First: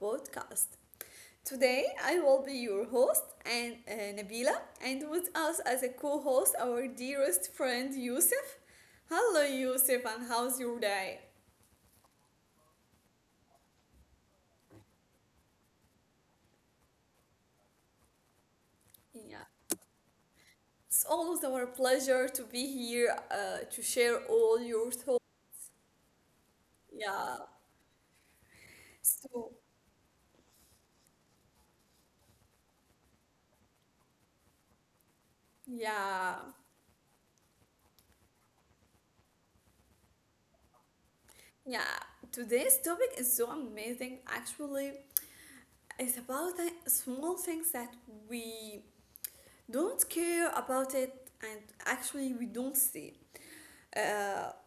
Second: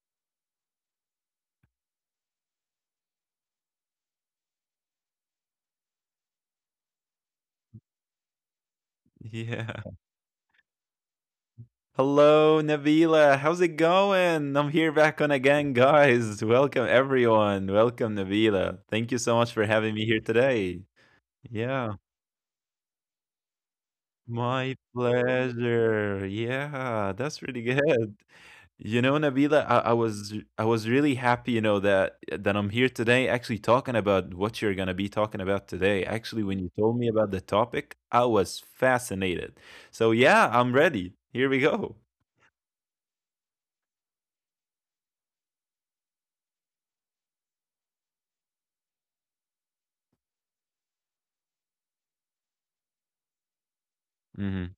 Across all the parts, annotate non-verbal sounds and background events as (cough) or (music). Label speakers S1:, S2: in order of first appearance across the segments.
S1: podcast. Today, I will be your host, and Nabila, and with us as a co-host, our dearest friend Yusuf.
S2: (laughs)
S1: Hello,
S2: Yeah.
S1: Yusuf, and how's your day?
S2: Hello, Nabila. How's it going? I'm here back on again, guys. Welcome, everyone. Welcome, Nabila. Thank you so
S1: Yeah,
S2: much for having me here today.
S1: it's always our
S2: Yeah,
S1: pleasure to be here to share all
S2: my
S1: your thoughts.
S2: pleasure. Yeah, that's
S1: Yeah.
S2: really good. You know,
S1: So,
S2: Nabila, I was really happy that I'm here today actually talking about what you're gonna be talking about today. Actually, when
S1: yeah.
S2: you told me about the topic, I was fascinated. So yeah, I'm ready. Here we
S1: Yeah.
S2: go.
S1: Today's topic is so amazing, actually. It's about the small things that we don't care about it and actually we don't see. Uh,
S2: Hmm.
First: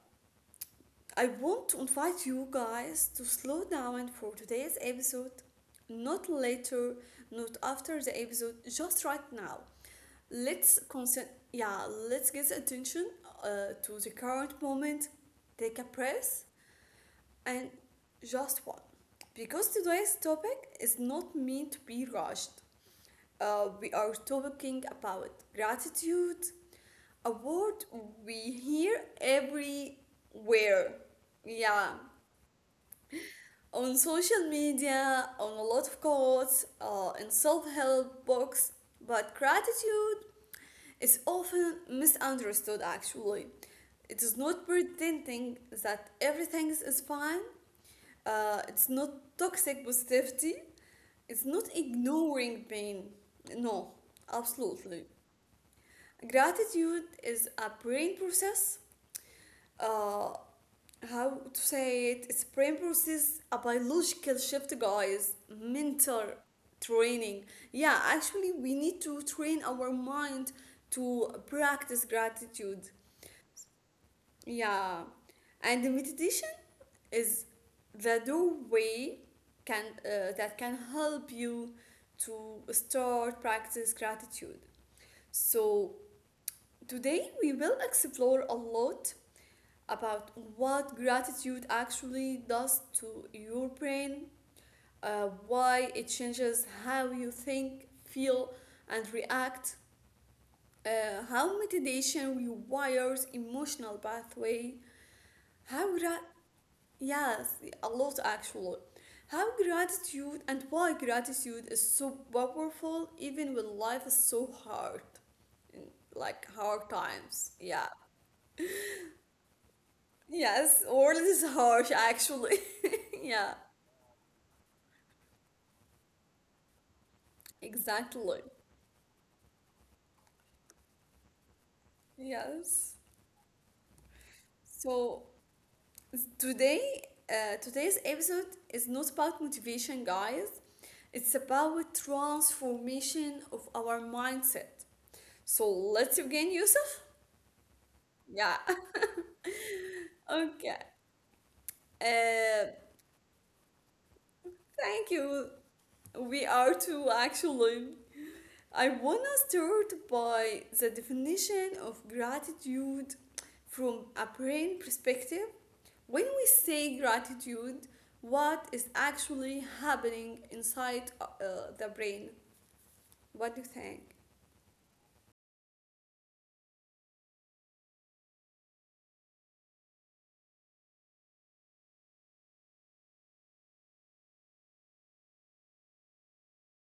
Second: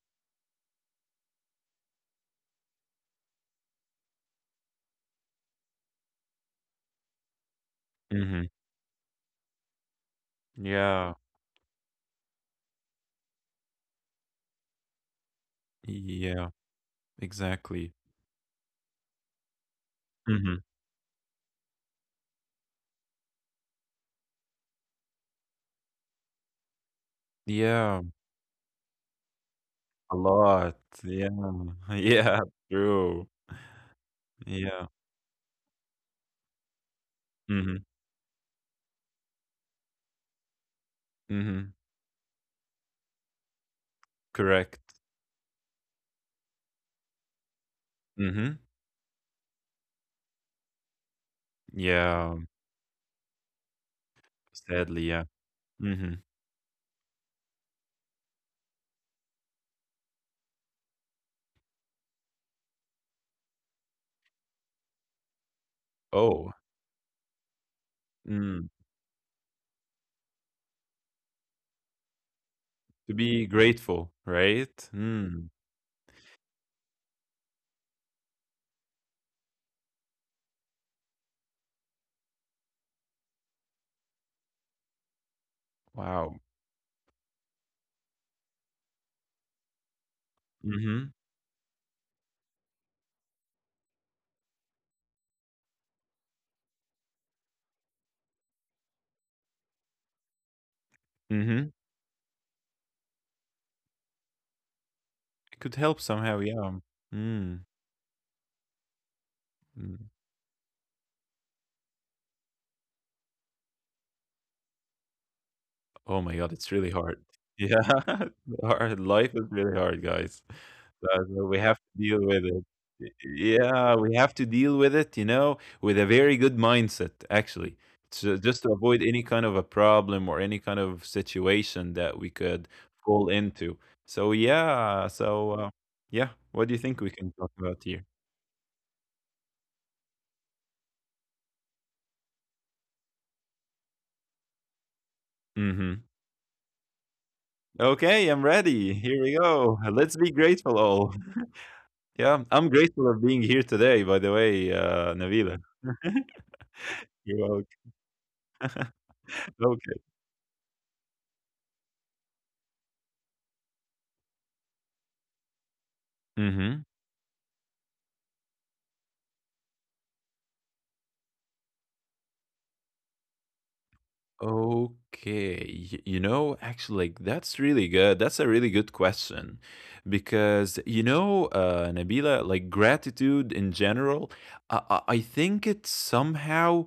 S1: I want to invite you guys to slow down for today's episode, not later, not after the episode, just right now. Let's
S2: Yeah.
S1: concent. Yeah, let's get attention to the current moment. Take a breath
S2: Yeah,
S1: and
S2: exactly.
S1: just one. Because today's
S2: Mhm.
S1: topic is not meant to be rushed. We are talking about gratitude, a word
S2: Yeah,
S1: we hear everywhere.
S2: a lot. Yeah, (laughs)
S1: Yeah,
S2: yeah, true.
S1: on social
S2: Yeah.
S1: media, on a lot of quotes, in self
S2: Mhm,
S1: help books. But gratitude is
S2: mhm,
S1: often misunderstood actually. It is not
S2: correct.
S1: pretending that everything is fine,
S2: Mhm.
S1: it's not toxic positivity, it's not
S2: Yeah,
S1: ignoring pain. No,
S2: sadly,
S1: absolutely.
S2: yeah. Mhm.
S1: Gratitude is a brain process. Uh, how to say it? It's a brain process, a biological shift, guys. Mental
S2: Oh,
S1: training. Yeah, actually,
S2: mm,
S1: we need to train our mind to practice gratitude.
S2: to be grateful, right?
S1: Yeah,
S2: Mm,
S1: and the meditation is the doorway can that can help you to start practice gratitude. So
S2: wow.
S1: today we will explore a lot about what
S2: Mhm,
S1: gratitude actually does to your brain, why it changes how you think, feel, and react, how
S2: mhm.
S1: meditation rewires emotional pathway,
S2: It could help
S1: how
S2: somehow,
S1: gra-
S2: yeah. Mm,
S1: yes, a lot actually, how
S2: mm.
S1: gratitude and why gratitude is so powerful even when life is so hard,
S2: Oh my god,
S1: like
S2: it's really
S1: hard
S2: hard.
S1: times.
S2: Yeah,
S1: Yeah.
S2: (laughs) hard life is really hard, guys.
S1: Yes,
S2: So
S1: world
S2: so
S1: is
S2: we have to
S1: harsh
S2: deal with it.
S1: actually.
S2: Y-
S1: (laughs) Yeah.
S2: Yeah, we have to deal with it, you know, with a very good mindset, actually. So
S1: Exactly.
S2: just to avoid any kind of a problem or any kind of situation that we could
S1: Yes.
S2: fall into. So yeah,
S1: So
S2: yeah, what do you
S1: today,
S2: think we can talk about here?
S1: today's episode is not about motivation, guys. It's about transformation of our mindset. So
S2: Hmm.
S1: let's begin, Yusuf.
S2: Okay, I'm
S1: Yeah. (laughs)
S2: ready. Here we go. Let's be grateful
S1: Okay.
S2: all. Yeah,
S1: Uh,
S2: I'm grateful of being here today, by the way,
S1: thank you.
S2: Nabila. (laughs)
S1: We are too,
S2: You're welcome.
S1: actually. I want to
S2: Okay.
S1: start by the definition of gratitude from a brain perspective. When we
S2: Hmm.
S1: say gratitude, what is actually happening inside the brain? What do you think?
S2: Okay, you know, actually, like, that's really good. That's a really good question because, you know, Nabila, like gratitude in general, I think it somehow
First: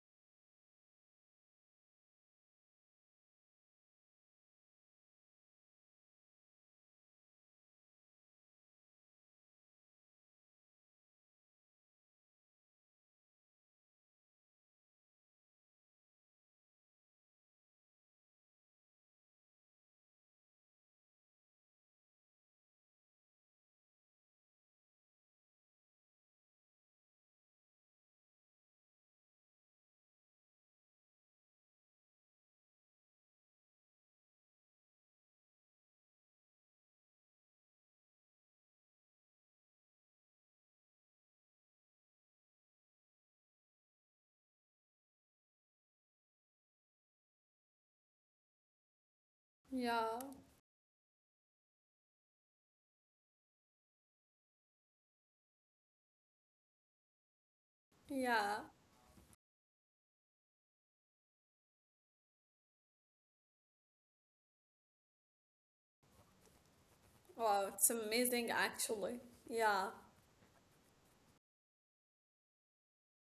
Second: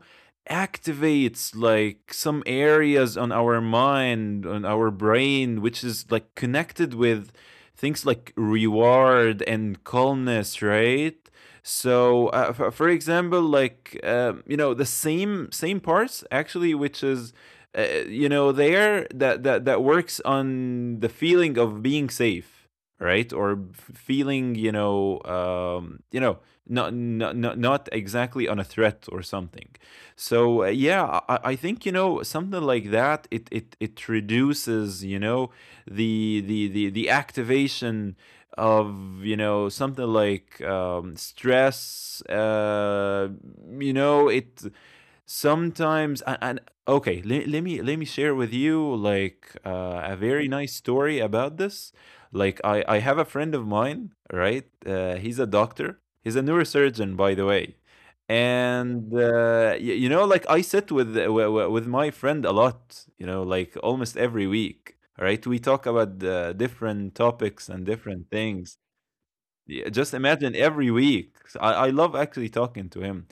S2: activates like some areas on our mind, on our brain, which is like connected with things like reward and calmness, right? So, for example, like, you know, the same parts actually, which is you know there that that works on the feeling of being safe right or feeling you know not exactly on a threat or something so yeah I think you know something like that it reduces you know the activation of you know something like stress you know it sometimes and okay, let me share with you like a
S1: Yeah,
S2: very nice story about this. Like I have a friend of mine, right? He's a doctor. He's a neurosurgeon, by the way.
S1: yeah.
S2: And you know, like I sit with my friend a lot. You know, like almost every week, right? We talk about different
S1: Wow,
S2: topics and
S1: it's
S2: different
S1: amazing,
S2: things.
S1: actually.
S2: Yeah,
S1: Yeah,
S2: just imagine every week. I love actually talking to him.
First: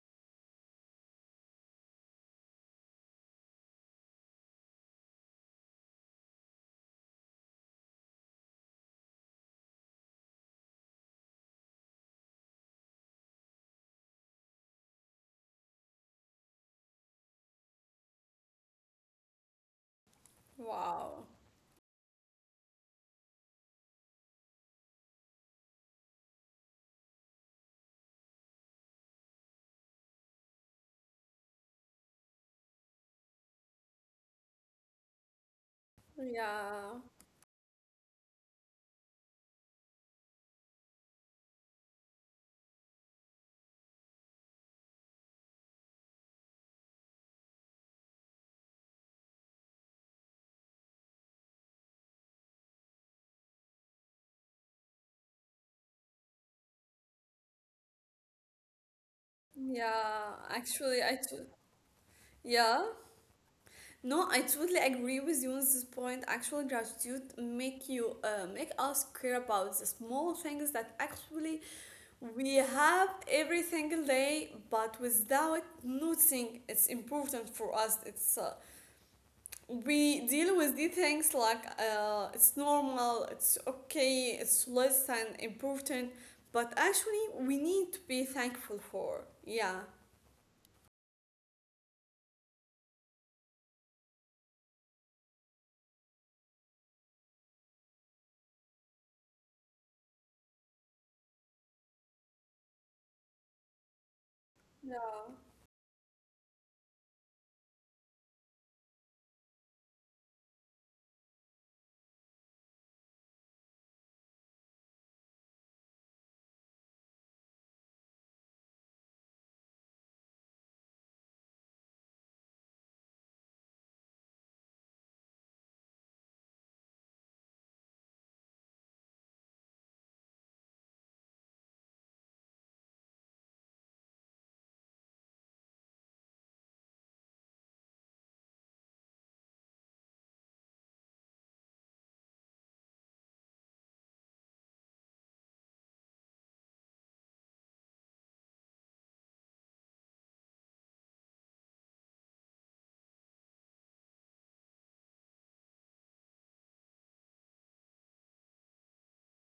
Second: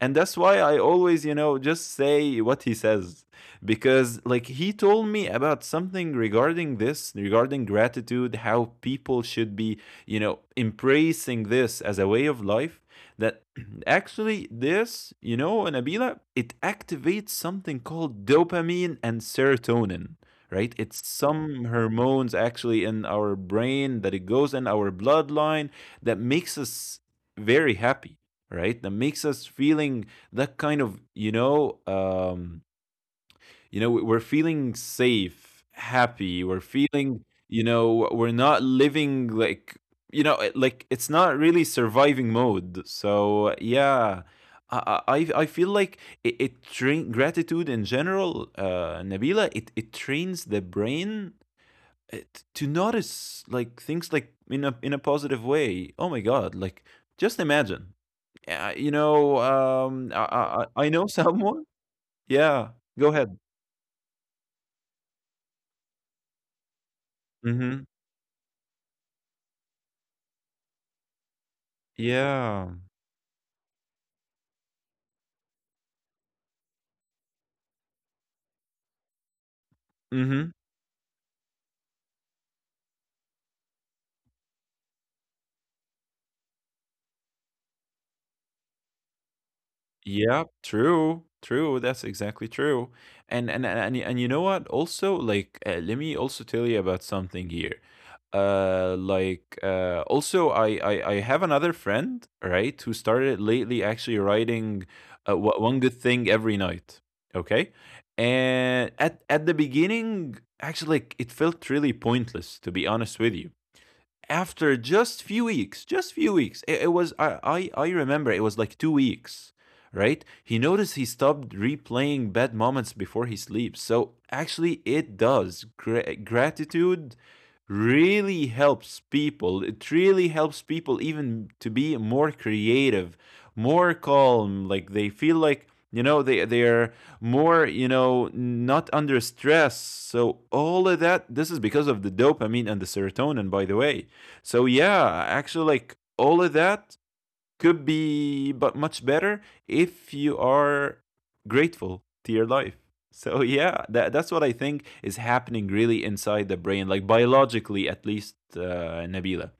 S2: And that's why I always, you know, just say what he says. Because, like, he told me about something regarding this, regarding gratitude, how people should be, you know, embracing this as a way of life. That (clears throat) actually, this, you know, Nabila, it activates something called dopamine and serotonin, right? It's
S1: wow.
S2: some hormones actually in our brain that it goes in our bloodline that makes us very happy, right, that makes us feeling that kind of you know we're feeling safe happy we're
S1: Yeah,
S2: feeling you know we're not living like you know like it's not really surviving mode so yeah i I feel like it train gratitude in general Nabila, it trains the brain, to notice like things like in a positive way. Oh my god! Like just imagine, you know,
S1: yeah.
S2: I
S1: Actually,
S2: know (laughs) someone. Yeah,
S1: yeah.
S2: go ahead.
S1: No, I totally agree with you on this point. Actual gratitude
S2: Mm-hmm.
S1: make you make us care about the small things that actually we
S2: Yeah.
S1: have every single day, but without noticing, it's important for us. It's we
S2: Mm-hmm.
S1: deal with these things like it's normal, it's okay, it's less than important, but actually we need to be thankful for. Yeah.
S2: Yeah, true, true. That's exactly true. And you know what? Also, like, let me also tell you about something here. Like, also, I have another friend, right, who started lately actually writing,
S1: Yeah.
S2: one good thing every night. Okay, and at the beginning, actually, like, it felt really pointless, to be honest with you after just few weeks, just few weeks. It was I remember it was like 2 weeks, right? He noticed he stopped replaying bad moments before he sleeps. So actually, it does. Gratitude really helps people. It really helps people even to be more creative, more calm. Like they feel like you know they're more you know not under stress so all of that this is because of the dopamine and the serotonin by the way so yeah, actually, like all of that could be but much better if you are grateful to your life. (laughs) So yeah, that's what I think is happening really inside the brain, like biologically at least, Nabila,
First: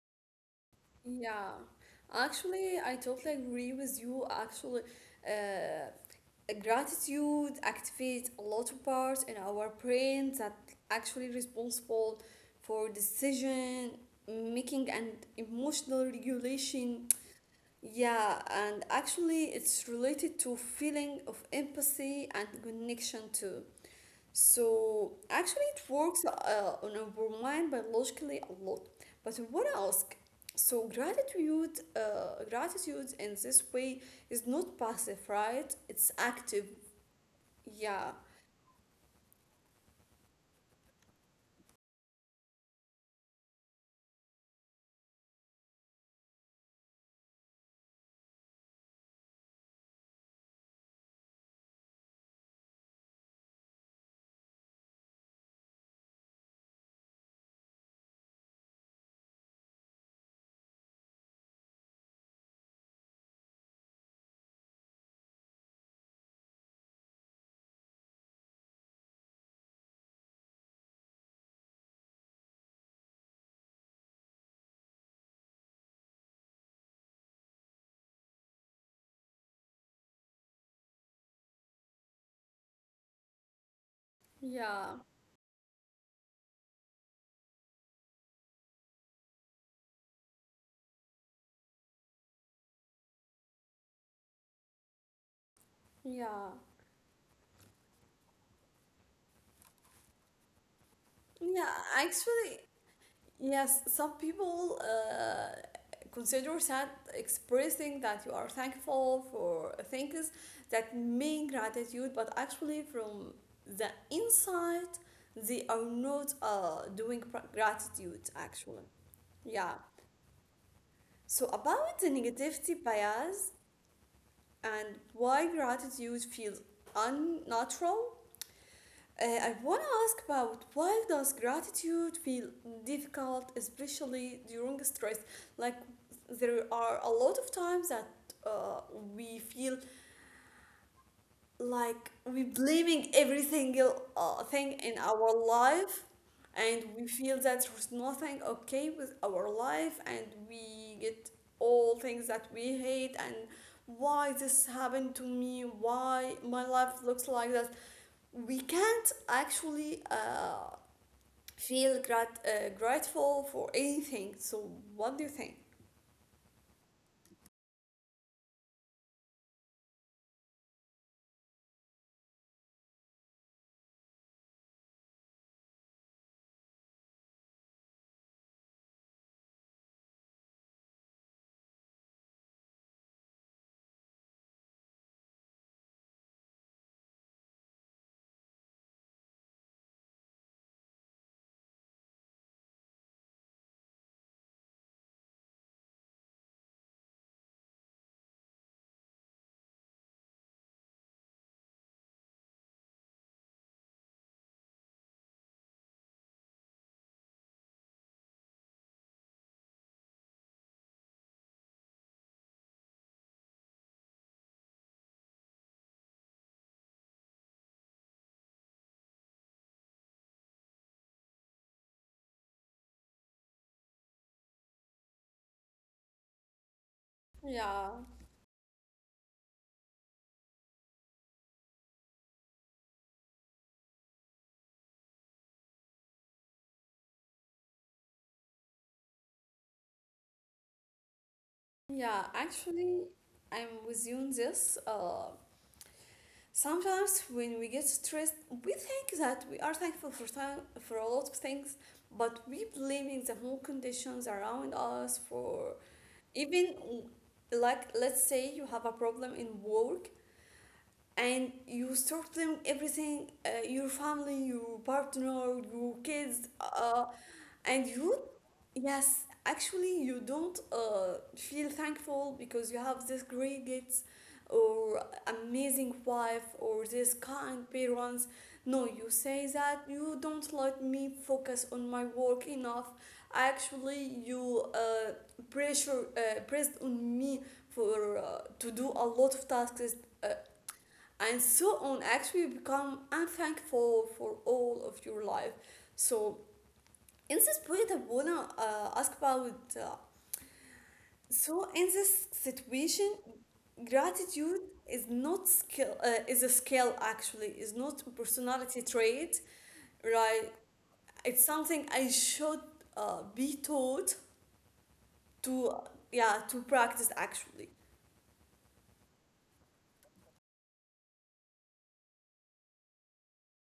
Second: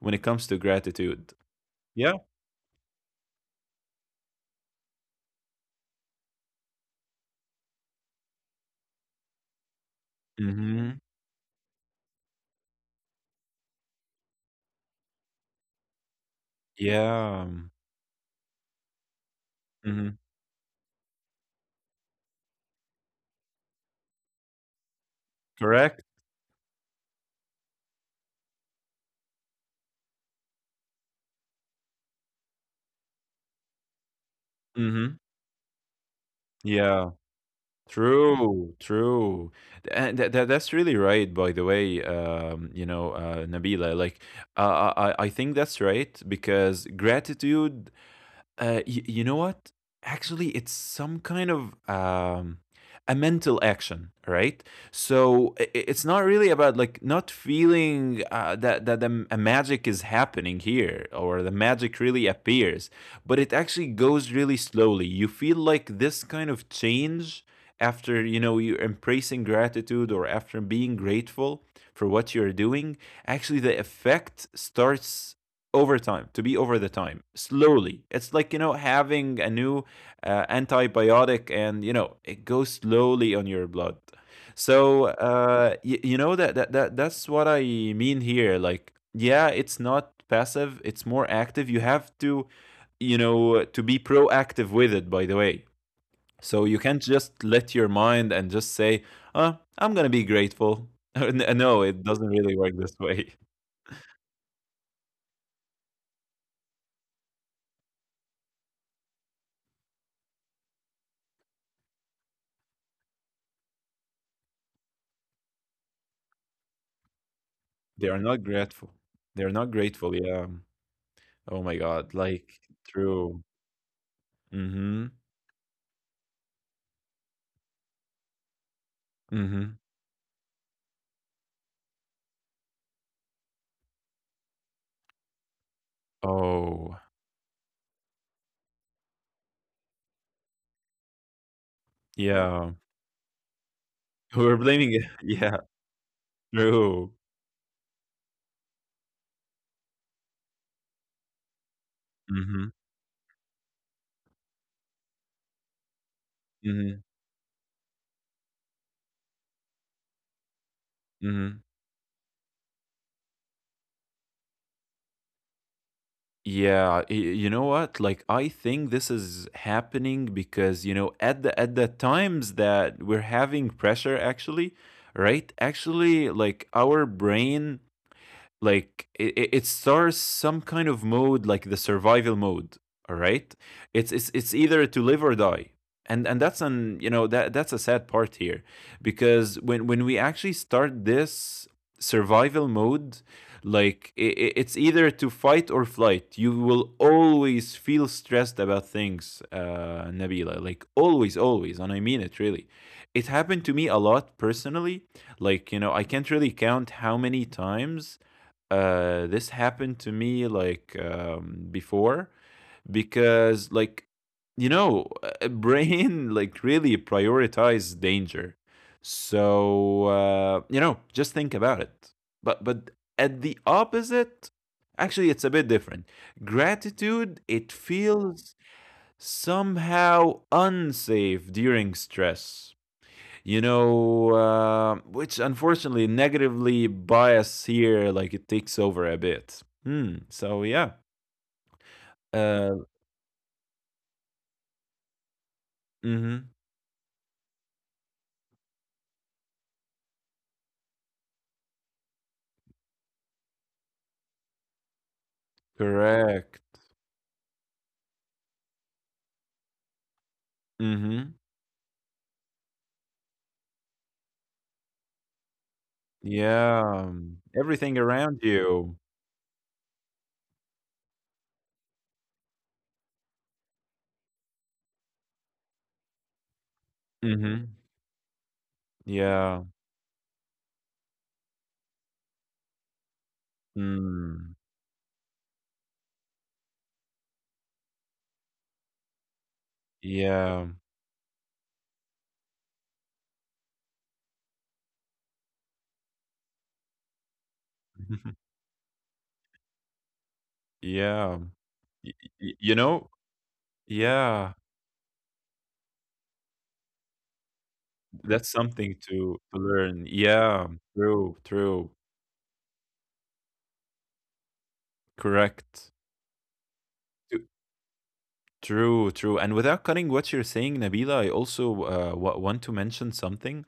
S2: when it comes to gratitude.
S1: Yeah,
S2: Yeah.
S1: actually, I totally agree with you. Actually, uh, gratitude activates a lot of parts in our brain that
S2: Mm-hmm.
S1: actually responsible for decision making and emotional regulation.
S2: Yeah.
S1: Yeah, and actually, it's
S2: Mm-hmm.
S1: related to feeling of empathy and connection too. So actually, it
S2: Correct.
S1: works on our mind biologically a lot. But I want to ask, so gratitude, gratitude in this way is not passive,
S2: Mm-hmm.
S1: right? It's active.
S2: Yeah.
S1: Yeah,
S2: True, true. And that's really right, by the way, you know, Nabila. Like, I think that's right because gratitude you know what? Actually, it's some kind of a mental action, right? So it's not really about like not feeling that that the, a magic is happening here or the magic really appears, but it actually goes really slowly. You feel like this kind of change after you know you're embracing gratitude or after being grateful for what you're doing actually the effect starts overtime to be over the time slowly, it's like you know having a new antibiotic and you know it goes slowly on your blood
S1: yeah,
S2: so you know that's what I mean here, like yeah, it's not passive, it's more active. You have to you know to be proactive with it, by the way,
S1: yeah,
S2: so you can't just let your mind and just say uh I'm gonna be grateful. (laughs)
S1: yeah.
S2: No, it doesn't really
S1: Actually,
S2: work this way.
S1: yes, some people consider that expressing that you are thankful for things that mean gratitude, but actually, from the inside, they are not doing
S2: They are
S1: gratitude
S2: not
S1: actually.
S2: grateful. They're not
S1: Yeah.
S2: grateful. Yeah.
S1: So,
S2: Oh my
S1: about the
S2: God. Like,
S1: negativity
S2: true.
S1: bias and
S2: Mm-hmm.
S1: why gratitude feels unnatural, I
S2: Mm-hmm.
S1: want to ask about why does gratitude feel difficult, especially during stress? Like there
S2: Oh,
S1: are a lot of times that uh, we feel like we're
S2: yeah.
S1: blaming every single
S2: We're
S1: thing
S2: blaming
S1: in
S2: it. (laughs)
S1: our
S2: Yeah,
S1: life and we
S2: true.
S1: feel that there's nothing okay with our life and we get all things that
S2: Mm-hmm.
S1: we hate and why this happened to me, why my
S2: Mm-hmm.
S1: life looks like that, we can't actually
S2: Mm-hmm.
S1: feel grateful for anything. So what do you think?
S2: Yeah, you know what? Like, I think this is happening because, you know, at the times that we're having pressure, actually, right? Actually, like our brain like it starts some kind of mode like the survival mode, all right? It's either to live or die. And that's an you know that's a sad part here because when we actually start this survival mode like it's either to fight or flight. You will always feel stressed about things Nabila, like always and I mean it really. It happened to me a lot personally, like you know I can't really count how many times this happened to me like before because like you know (laughs) brain like really prioritize danger so you know just think about it but at the opposite actually it's a bit different. Gratitude it
S1: Yeah,
S2: feels somehow unsafe during stress you know, which unfortunately negatively bias here, like it takes over a bit. Hmm. So yeah.
S1: yeah,
S2: Uh.
S1: actually I'm with you on this
S2: Mm-hmm.
S1: sometimes when we get stressed, we think that we are thankful for time, for a lot of things, but we blaming the whole conditions around us for
S2: Correct.
S1: even, like, let's say you have a problem in work
S2: Mm-hmm.
S1: and you start them everything, your family, your partner, your kids,
S2: Yeah.
S1: and
S2: Everything
S1: you,
S2: around you.
S1: yes actually you don't feel thankful because you have this great gifts or amazing wife or this kind
S2: Mm-hmm.
S1: parents. No, you say
S2: Yeah.
S1: that you don't let me focus on my work enough, actually
S2: Mm.
S1: you pressure pressed on me for to do a lot of tasks, uh,
S2: Yeah.
S1: and so on. Actually you become unthankful for all of your life. So in this point I wanna
S2: (laughs)
S1: ask about, uh,
S2: Yeah.
S1: so in this
S2: Y- you
S1: situation
S2: know.
S1: gratitude
S2: Yeah.
S1: is not skill, is a skill actually, is not a
S2: That's
S1: personality
S2: something
S1: trait,
S2: to learn.
S1: right?
S2: Yeah. True.
S1: It's
S2: True.
S1: something I should be taught to,
S2: Correct.
S1: yeah, to practice actually.
S2: True, true. And without cutting what you're saying, Nabila, I also want to mention something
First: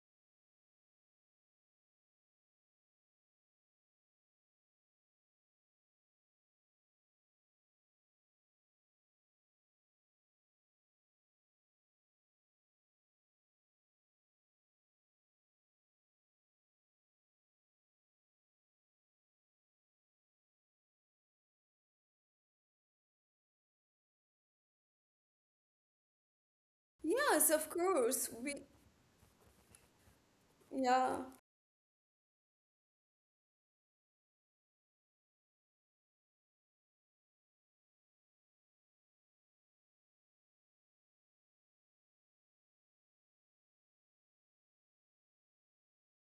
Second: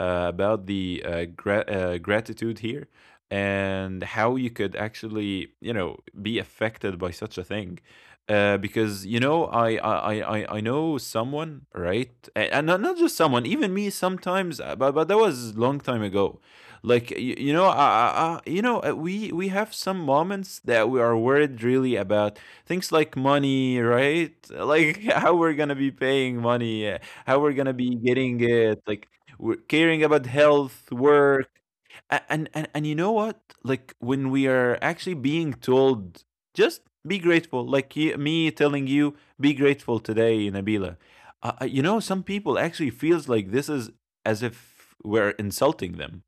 S2: about the gratitude here and how you could actually, you know, be affected by such a thing. Because you know, I know someone, right? And not just someone, even me sometimes. But that was long time ago. Like you know, you know, we have some moments that we are worried really about things like money right like (laughs) how we're gonna be paying money how
S1: Yes,
S2: we're
S1: of
S2: gonna be
S1: course
S2: getting
S1: we.
S2: it like we're caring about health
S1: Yeah.
S2: work. And you know what like when we are actually being told just be grateful like me telling you be grateful today Nabila you know some people actually feels like this is as if we're insulting them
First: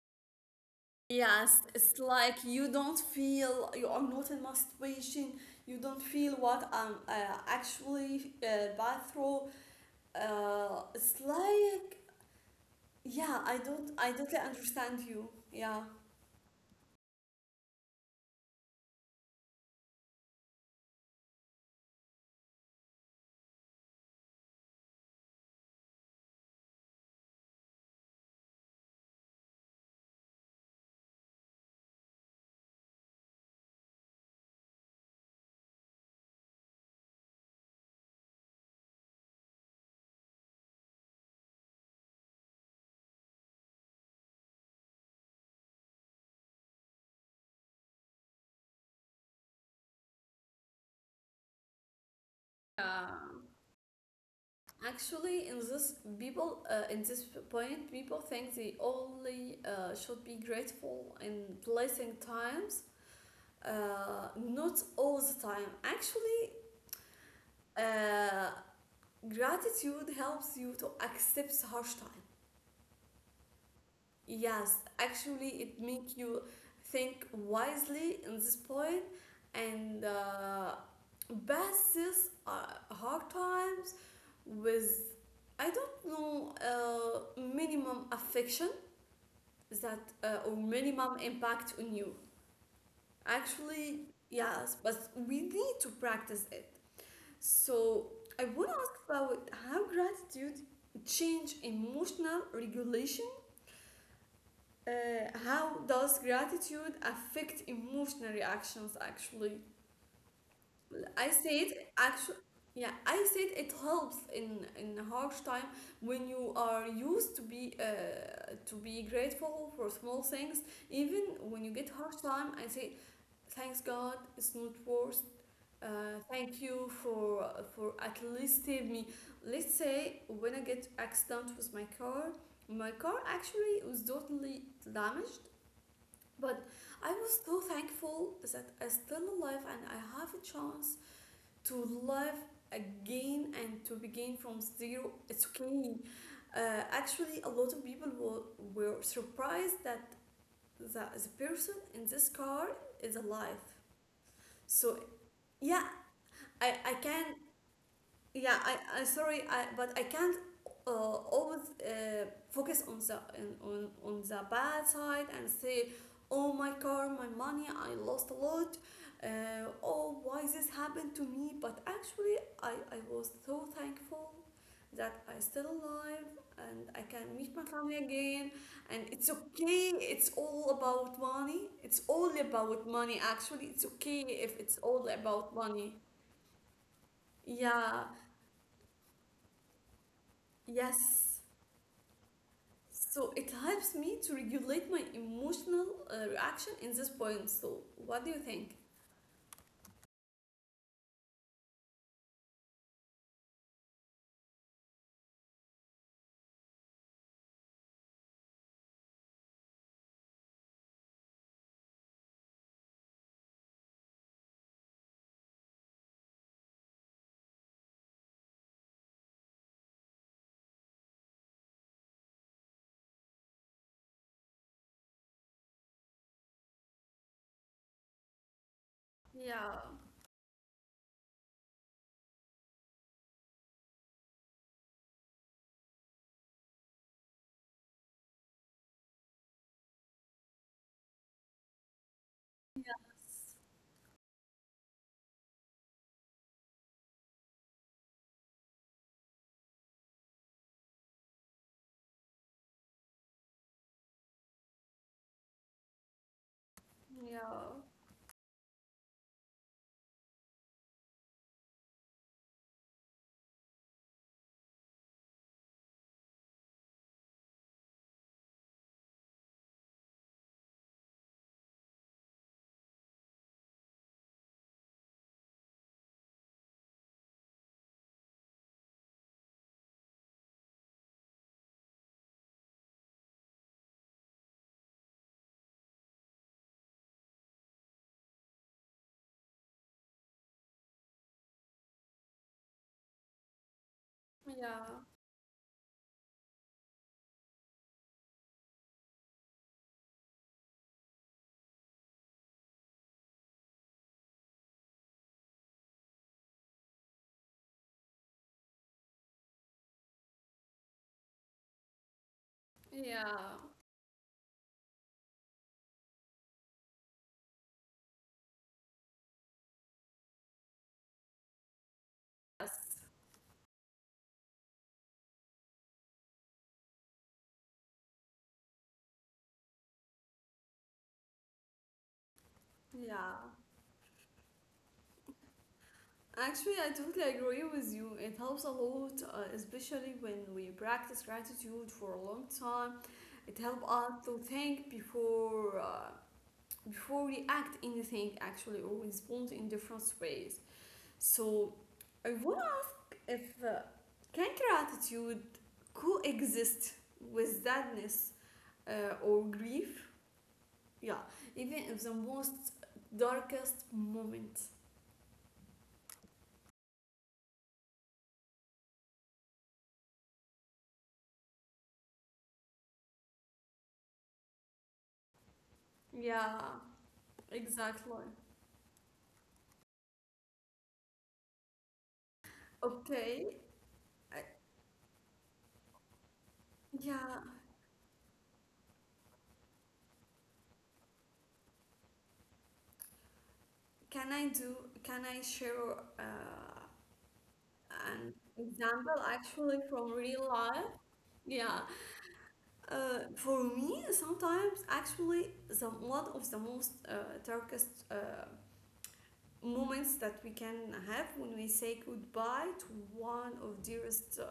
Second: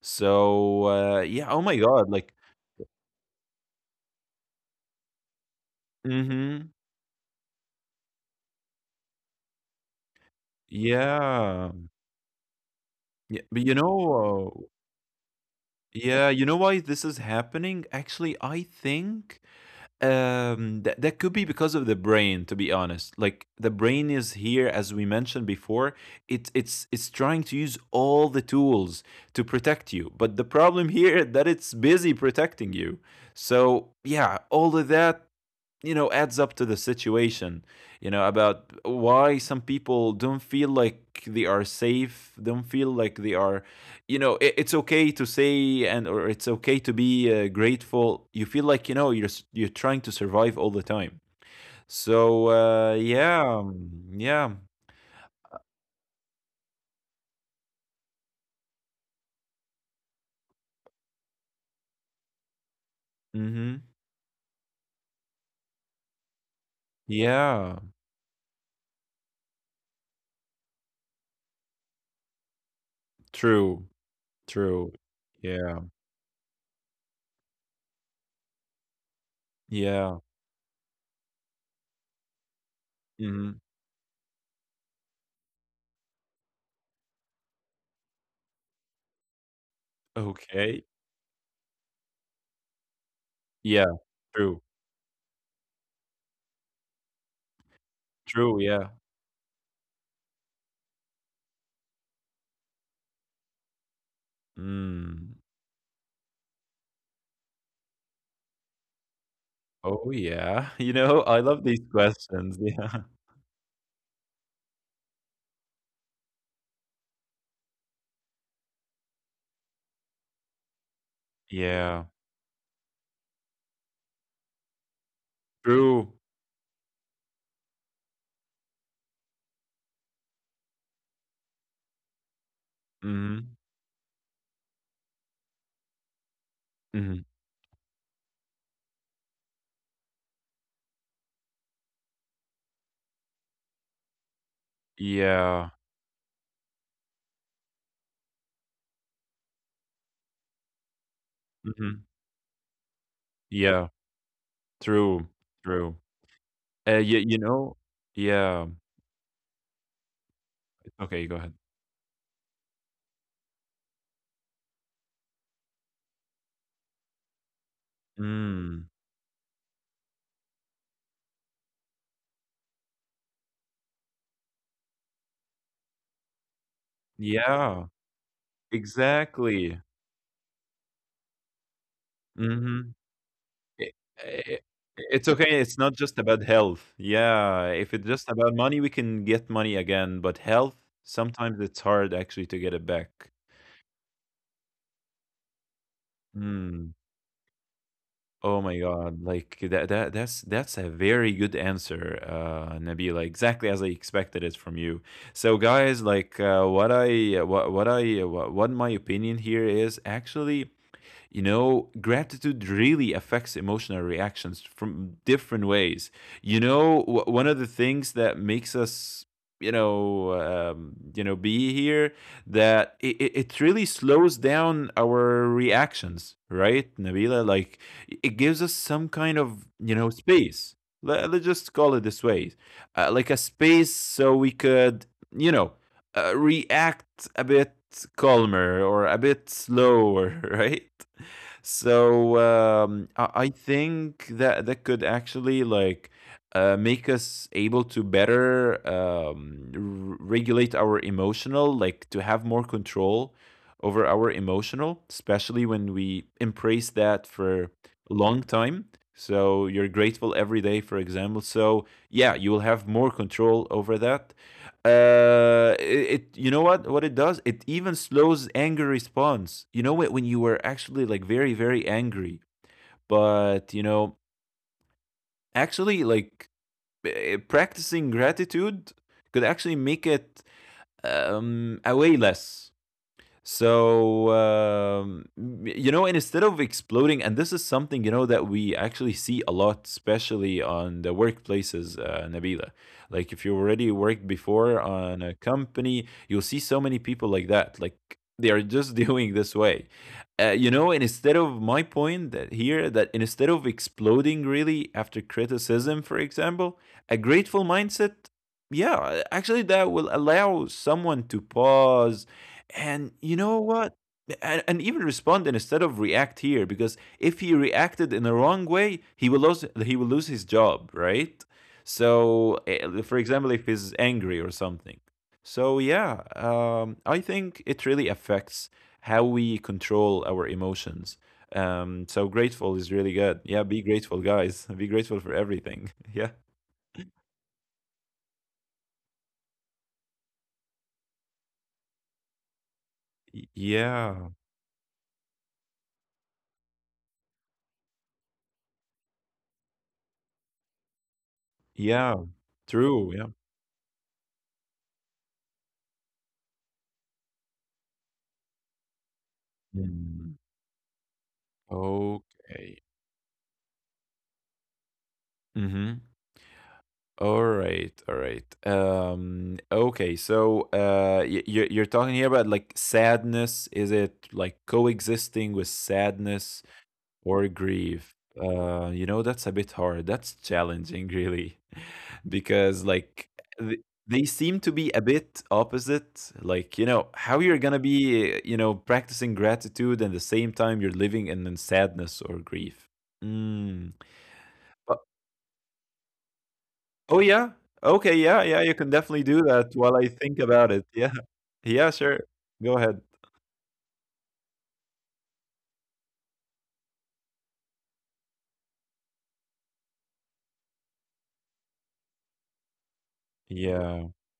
S2: so yeah
S1: Yes,
S2: oh my
S1: it's
S2: god like
S1: like you don't feel, you are not in my situation. You don't feel
S2: mm-hmm.
S1: what I'm actually bad through. It's
S2: Yeah,
S1: like, yeah,
S2: yeah,
S1: I
S2: but you
S1: don't, I totally
S2: know,
S1: understand you. Yeah,
S2: yeah, you know why this is happening? Actually, I think that that could be because of the brain, to be honest. Like the brain is here, as we mentioned before, it's trying to use all the tools to protect you. But the problem here that it's busy protecting you. So yeah, all of that you know adds up to the situation you know about why some people don't feel like they are safe, don't feel like they are you know it's okay to say and or it's okay to be grateful. You feel like you know you're trying to survive all the time so yeah yeah
S1: actually, in this people in this point, people think they only should be grateful in blessing times.
S2: mm-hmm
S1: Not all the time. Actually,
S2: yeah
S1: uh, gratitude helps you to accept harsh time.
S2: true
S1: Yes,
S2: true
S1: actually, it
S2: yeah
S1: makes you think wisely in this point and
S2: yeah
S1: passes hard
S2: mm-hmm.
S1: times with, I don't know, minimum affection that or
S2: Okay,
S1: minimum impact on you. Actually,
S2: yeah, true,
S1: yes, but we need to practice it. So I would
S2: true,
S1: ask
S2: yeah,
S1: about how gratitude change emotional regulation.
S2: mm.
S1: How does gratitude affect emotional reactions? Actually,
S2: Oh, yeah. (laughs) You
S1: I
S2: know, I
S1: said
S2: love these
S1: actually.
S2: questions. (laughs)
S1: Yeah,
S2: Yeah.
S1: I said it helps in harsh time when you are used to be grateful for small things. Even when you get harsh
S2: Yeah.
S1: time, I say thanks God, it's not worse.
S2: True.
S1: Thank you for at least save me. Let's say when I get accident with my car
S2: Mhm.
S1: actually was totally damaged, but I
S2: Mhm.
S1: was so thankful that I still alive and I have a chance to live again and to begin from zero. It's
S2: Yeah.
S1: okay. Actually, a lot of people were surprised that the person in
S2: Mhm.
S1: this car is alive.
S2: Yeah.
S1: So
S2: True.
S1: yeah,
S2: True.
S1: I
S2: You,
S1: can,
S2: you know,
S1: yeah,
S2: yeah.
S1: I sorry but I can't
S2: Okay, go
S1: always
S2: ahead.
S1: focus on the on the bad side and say, oh my car, my money, I lost a lot,
S2: Mm.
S1: uh, oh, why this happened to me? But actually I was so thankful that I still alive and I can meet my family
S2: Yeah.
S1: again, and it's
S2: Exactly.
S1: okay, it's all about money, it's all about
S2: Mhm.
S1: money, actually it's okay if it's all
S2: It's
S1: about
S2: okay.
S1: money.
S2: It's not just about health. Yeah.
S1: Yeah.
S2: If it's just about money, we can get money again, but health,
S1: Yes.
S2: sometimes it's hard actually to get it
S1: So
S2: back.
S1: it helps me to regulate my emotional reaction in
S2: Mm.
S1: this point. So what do you
S2: Oh
S1: think?
S2: my god, like that's a very good answer, Nabila, exactly as I expected it from you. So guys, like what my opinion here is actually you know, gratitude really affects emotional reactions from different ways. You know, one of the things that makes us you know be here that it really slows down our reactions, right, Nabila? Like it gives us some kind of
S1: Yeah,
S2: you know space, let's just call it this way, like a space so we could you know react a bit calmer or a bit slower (laughs) right. So I think that that could actually like make us able to better regulate our emotional, like to have more control over our emotional, especially when we embrace that for
S1: yeah,
S2: a long time. So you're grateful every day, for example. So yeah, you will have more control over that. It you know what it does, it even slows anger response, you know, when you were actually like very angry, but you know actually like practicing gratitude could actually make it away less. So, you know, and instead of exploding, and this is something, you know, that we actually see a lot, especially on the workplaces, Nabila. Like, if you already worked before
S1: yeah,
S2: on a company, you'll see so many people like that. Like, they are just (laughs) doing this way. You know, and instead of my point that here, that instead of exploding really after criticism, for example, a grateful mindset, yeah, actually, that will allow someone to pause and you
S1: yeah.
S2: know what? And even respond instead of react here because if he reacted in the wrong way, he will lose his job, right? So,
S1: Yes,
S2: for example, if he's angry or something. So yeah, I think it really affects how we control our emotions. So grateful is really
S1: yeah.
S2: good. Yeah, be grateful, guys. (laughs) Be grateful for everything. (laughs) Yeah,
S1: Actually, I totally agree with you. It helps a lot, especially when we practice gratitude for a long time. It helps us to
S2: Yeah,
S1: think before before we act anything actually or respond in different ways. So I
S2: yeah.
S1: want to ask
S2: True. Yeah.
S1: if can gratitude coexist with sadness or grief?
S2: Mm.
S1: Yeah, even if the most
S2: Okay.
S1: darkest moment.
S2: Mm-hmm. All right, all right. Okay, so you're talking here about like sadness. Is it like coexisting with
S1: Yeah,
S2: sadness or
S1: exactly.
S2: grief? You know, that's a bit hard. That's challenging, really, (laughs) because like
S1: Okay.
S2: th- they
S1: Uh,
S2: seem to be a bit opposite. Like, you know,
S1: yeah.
S2: how you're gonna be, you know, practicing gratitude and the same time you're living in sadness or grief. Mm.
S1: Can I do? Can I share uh,
S2: Oh, yeah? Okay,
S1: an
S2: yeah, yeah, you can
S1: example
S2: definitely do
S1: actually
S2: that while
S1: from
S2: I
S1: real
S2: think about
S1: life?
S2: it, yeah.
S1: Yeah.
S2: Yeah, sure. Go ahead.
S1: For me, sometimes actually the one of the most darkest moments that we can have when we say goodbye to one of
S2: Yeah,
S1: dearest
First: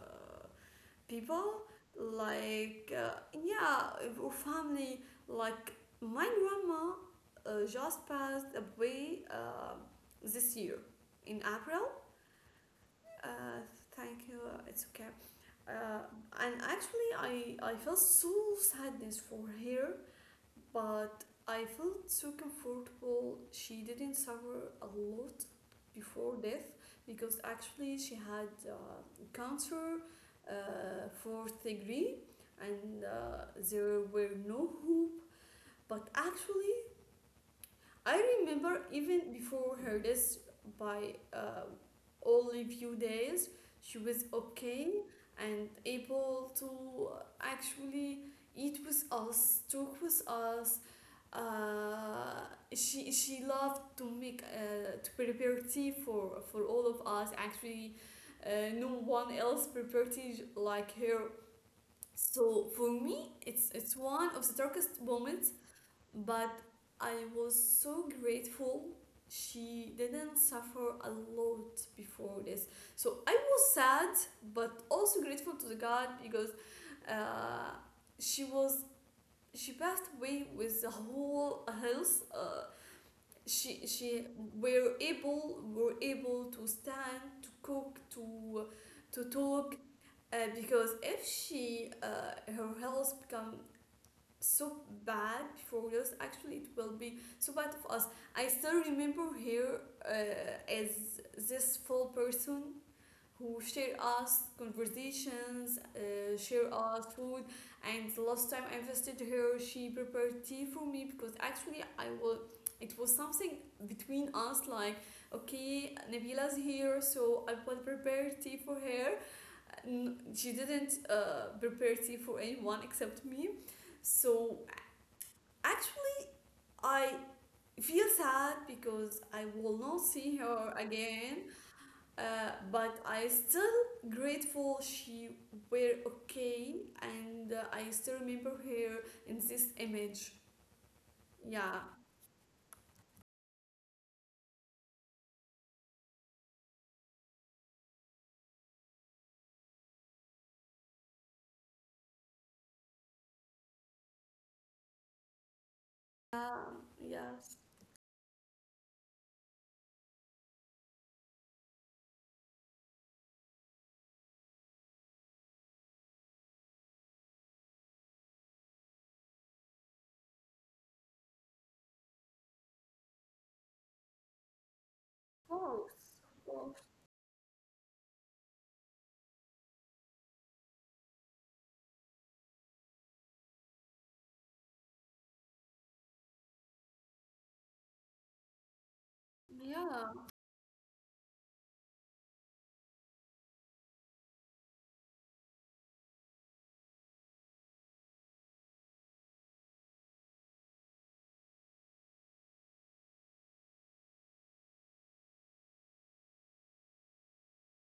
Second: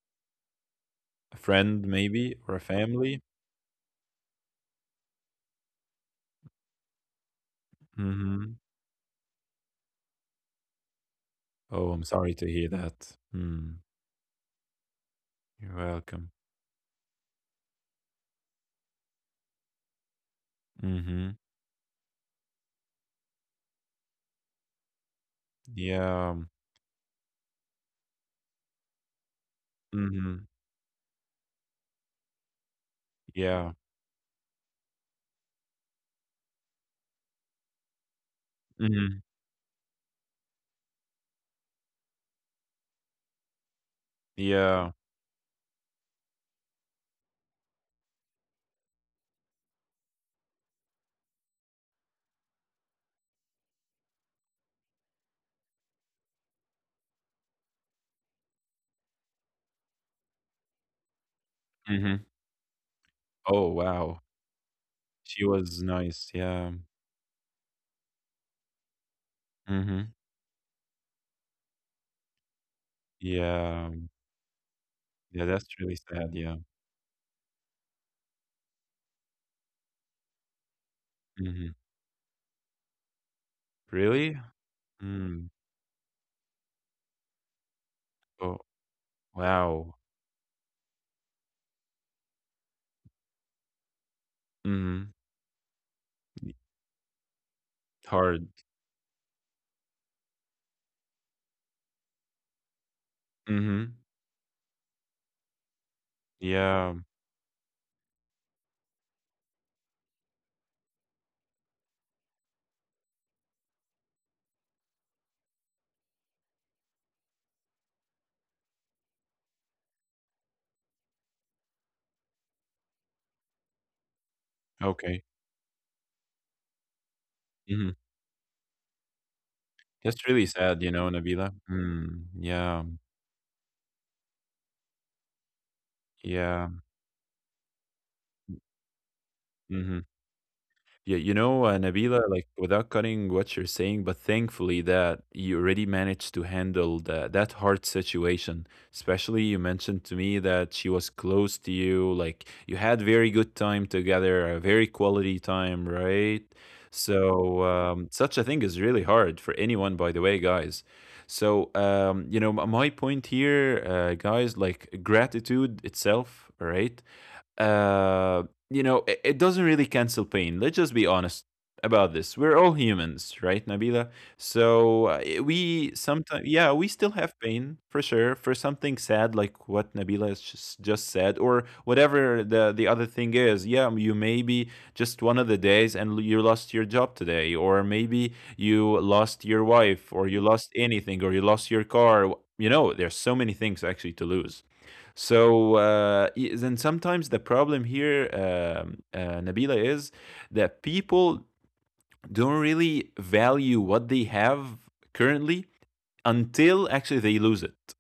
S2: a
S1: people,
S2: friend maybe or a
S1: like,
S2: family?
S1: yeah, or family, like my grandma just passed
S2: Mhm.
S1: away this year in
S2: Oh,
S1: April.
S2: I'm sorry to hear that.
S1: Uh,
S2: Mm,
S1: thank you. It's okay.
S2: you're
S1: Uh,
S2: welcome.
S1: and actually, I felt so sadness for her, but
S2: Mhm.
S1: I felt so comfortable. She didn't suffer a lot
S2: Yeah.
S1: before death because actually she had cancer,
S2: Mhm.
S1: fourth degree, and
S2: Yeah.
S1: there were no hope. But actually, I remember
S2: Mhm.
S1: even before her death, by only few days, she was
S2: Yeah.
S1: okay and able to actually eat with us, talk with us. Uh, she loved to make to prepare tea for all of us. Actually, no one else prepared tea like her.
S2: Mhm.
S1: So for me,
S2: Oh,
S1: it's
S2: wow.
S1: one of the darkest
S2: She
S1: moments,
S2: was nice,
S1: but
S2: yeah.
S1: I was so grateful she
S2: Mhm.
S1: didn't suffer a lot before this. So I was
S2: Yeah.
S1: sad, but also
S2: Yeah,
S1: grateful
S2: that's
S1: to the
S2: really
S1: God
S2: sad,
S1: because
S2: yeah.
S1: uh, she was, she passed away with the whole
S2: Mhm.
S1: health. She
S2: Really?
S1: were
S2: Mm.
S1: able, were able to stand, to cook,
S2: Oh,
S1: to talk
S2: wow.
S1: because if she her health become so
S2: Mhm.
S1: bad for us, actually it will be so bad for us. I
S2: Hard.
S1: still remember her as this full person who share
S2: Mhm.
S1: us conversations, share
S2: Yeah.
S1: us food. And the last time I visited her, she prepared tea for me because actually I will, it was something between us like, okay, Nabila's here, so I will prepare tea for her. She didn't prepare tea for anyone except me. So
S2: Okay.
S1: actually, I
S2: Mhm.
S1: feel sad because I will not
S2: That's
S1: see
S2: really
S1: her
S2: sad, you know, Nabila.
S1: again,
S2: Mm. Yeah.
S1: but I still grateful she were
S2: Yeah.
S1: okay, and I still remember her in this
S2: Mhm.
S1: image.
S2: Yeah, you know,
S1: Yeah,
S2: Nabila, like without cutting what you're saying, but thankfully that you already managed to handle that hard situation. Especially you mentioned to me that she was close to you, like you had very good time together, a very quality time, right?
S1: yeah, yes,
S2: So such a thing is really hard for anyone, by the way, guys. So you know, my point here, guys, like gratitude itself, right? uh, you know, it doesn't really cancel pain. Let's just be honest about this. We're all humans, right, Nabila? So
S1: of
S2: we
S1: course,
S2: sometimes,
S1: of
S2: yeah,
S1: course.
S2: we still have pain for sure for something sad like what Nabila has just said, or whatever the other thing is. Yeah, you maybe just one of the days and you lost your job today, or maybe you lost your wife, or
S1: Yeah,
S2: you lost anything, or you lost your car. You know, there's so many things actually to lose. So then sometimes the problem here, Nabila, is that people don't really value what they have currently until actually they lose it.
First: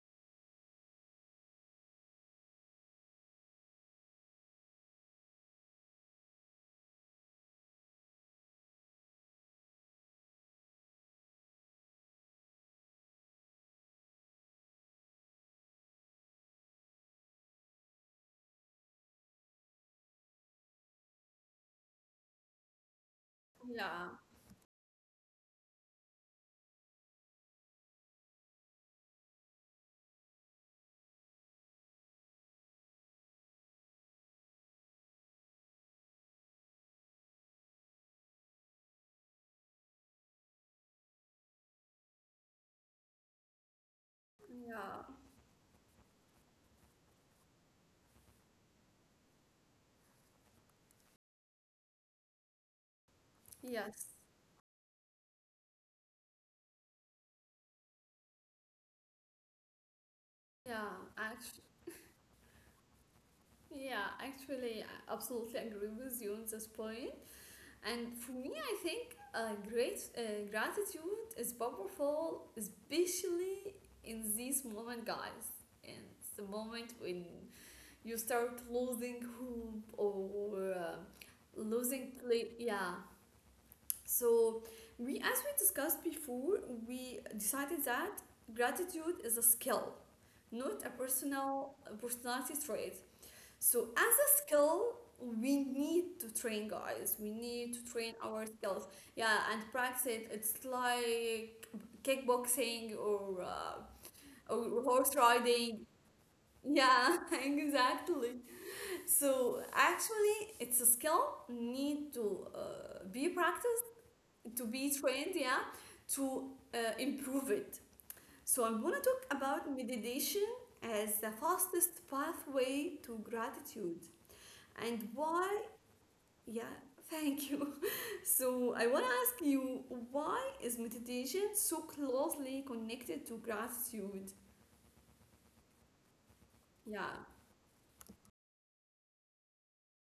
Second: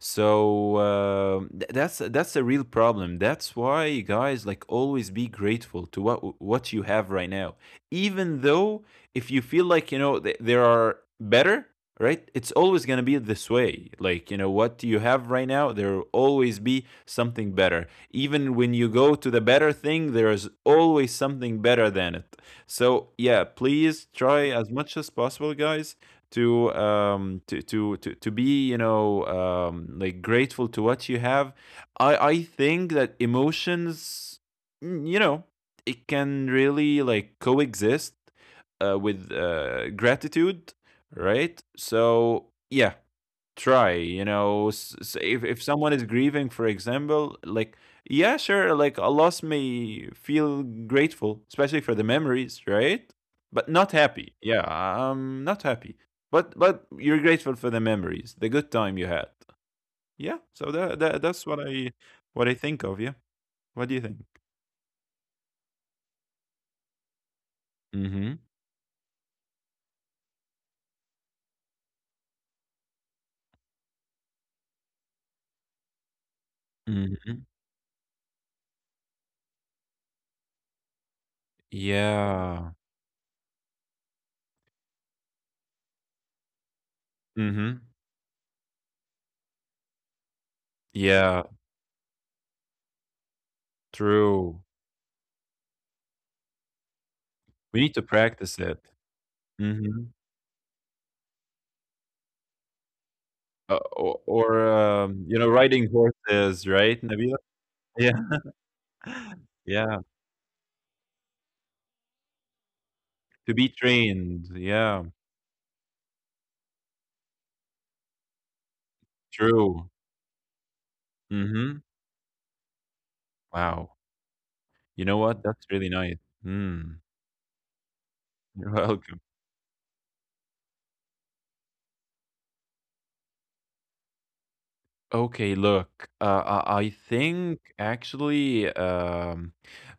S2: So that's a real problem. That's why guys like always be grateful to what you have right now. Even though if you feel like you know there are better, right? It's always gonna be this way. Like you know what you have right now, there will always be something better. Even when you go to the better thing, there is always something better than it. So yeah, please
S1: yeah,
S2: try as much as possible, guys, to to be you know like grateful to what you have. I think that emotions you know it can really like coexist with gratitude, right? So yeah, try you know
S1: yeah,
S2: if someone is grieving for example, like yeah, sure, like a loss may feel grateful especially for the memories, right? But not
S1: yes,
S2: happy, yeah, I'm not happy, but you're grateful for the memories, the good time you had. Yeah, so
S1: yeah.
S2: that that's
S1: Actually,
S2: what I think of, yeah. What do you
S1: yeah,
S2: think?
S1: actually, I absolutely agree with you on this point. And for
S2: Mm-hmm.
S1: me, I think great gratitude is powerful, especially in this moment, guys. In the moment when
S2: Mm-hmm.
S1: you start losing hope or losing play,
S2: Yeah.
S1: yeah. So we, as we discussed before, we
S2: Mm-hmm.
S1: decided that gratitude is a skill, not a
S2: Yeah.
S1: personal a personality trait. So as a
S2: True.
S1: skill, we need to train, guys. We need to
S2: We need to
S1: train our
S2: practice
S1: skills.
S2: it.
S1: Yeah, and practice
S2: Mm-hmm.
S1: it. It's like kickboxing or
S2: O
S1: uh,
S2: or,
S1: or horse
S2: you know,
S1: riding.
S2: riding horses, right,
S1: Yeah, (laughs)
S2: Nabila? Yeah.
S1: exactly.
S2: (laughs)
S1: So
S2: Yeah,
S1: actually, it's a skill need to be
S2: to be
S1: practiced,
S2: trained.
S1: to be
S2: Yeah,
S1: trained. Yeah, to improve it. So I'm gonna talk about
S2: true.
S1: meditation as the
S2: Mhm.
S1: fastest pathway to
S2: Wow.
S1: gratitude, and
S2: You know
S1: why.
S2: what? That's really nice.
S1: Yeah,
S2: Mm.
S1: thank you. (laughs)
S2: (laughs)
S1: So,
S2: You're
S1: I want to
S2: welcome.
S1: ask you, why is meditation so closely connected to gratitude?
S2: Okay, look, I
S1: Yeah,
S2: think actually,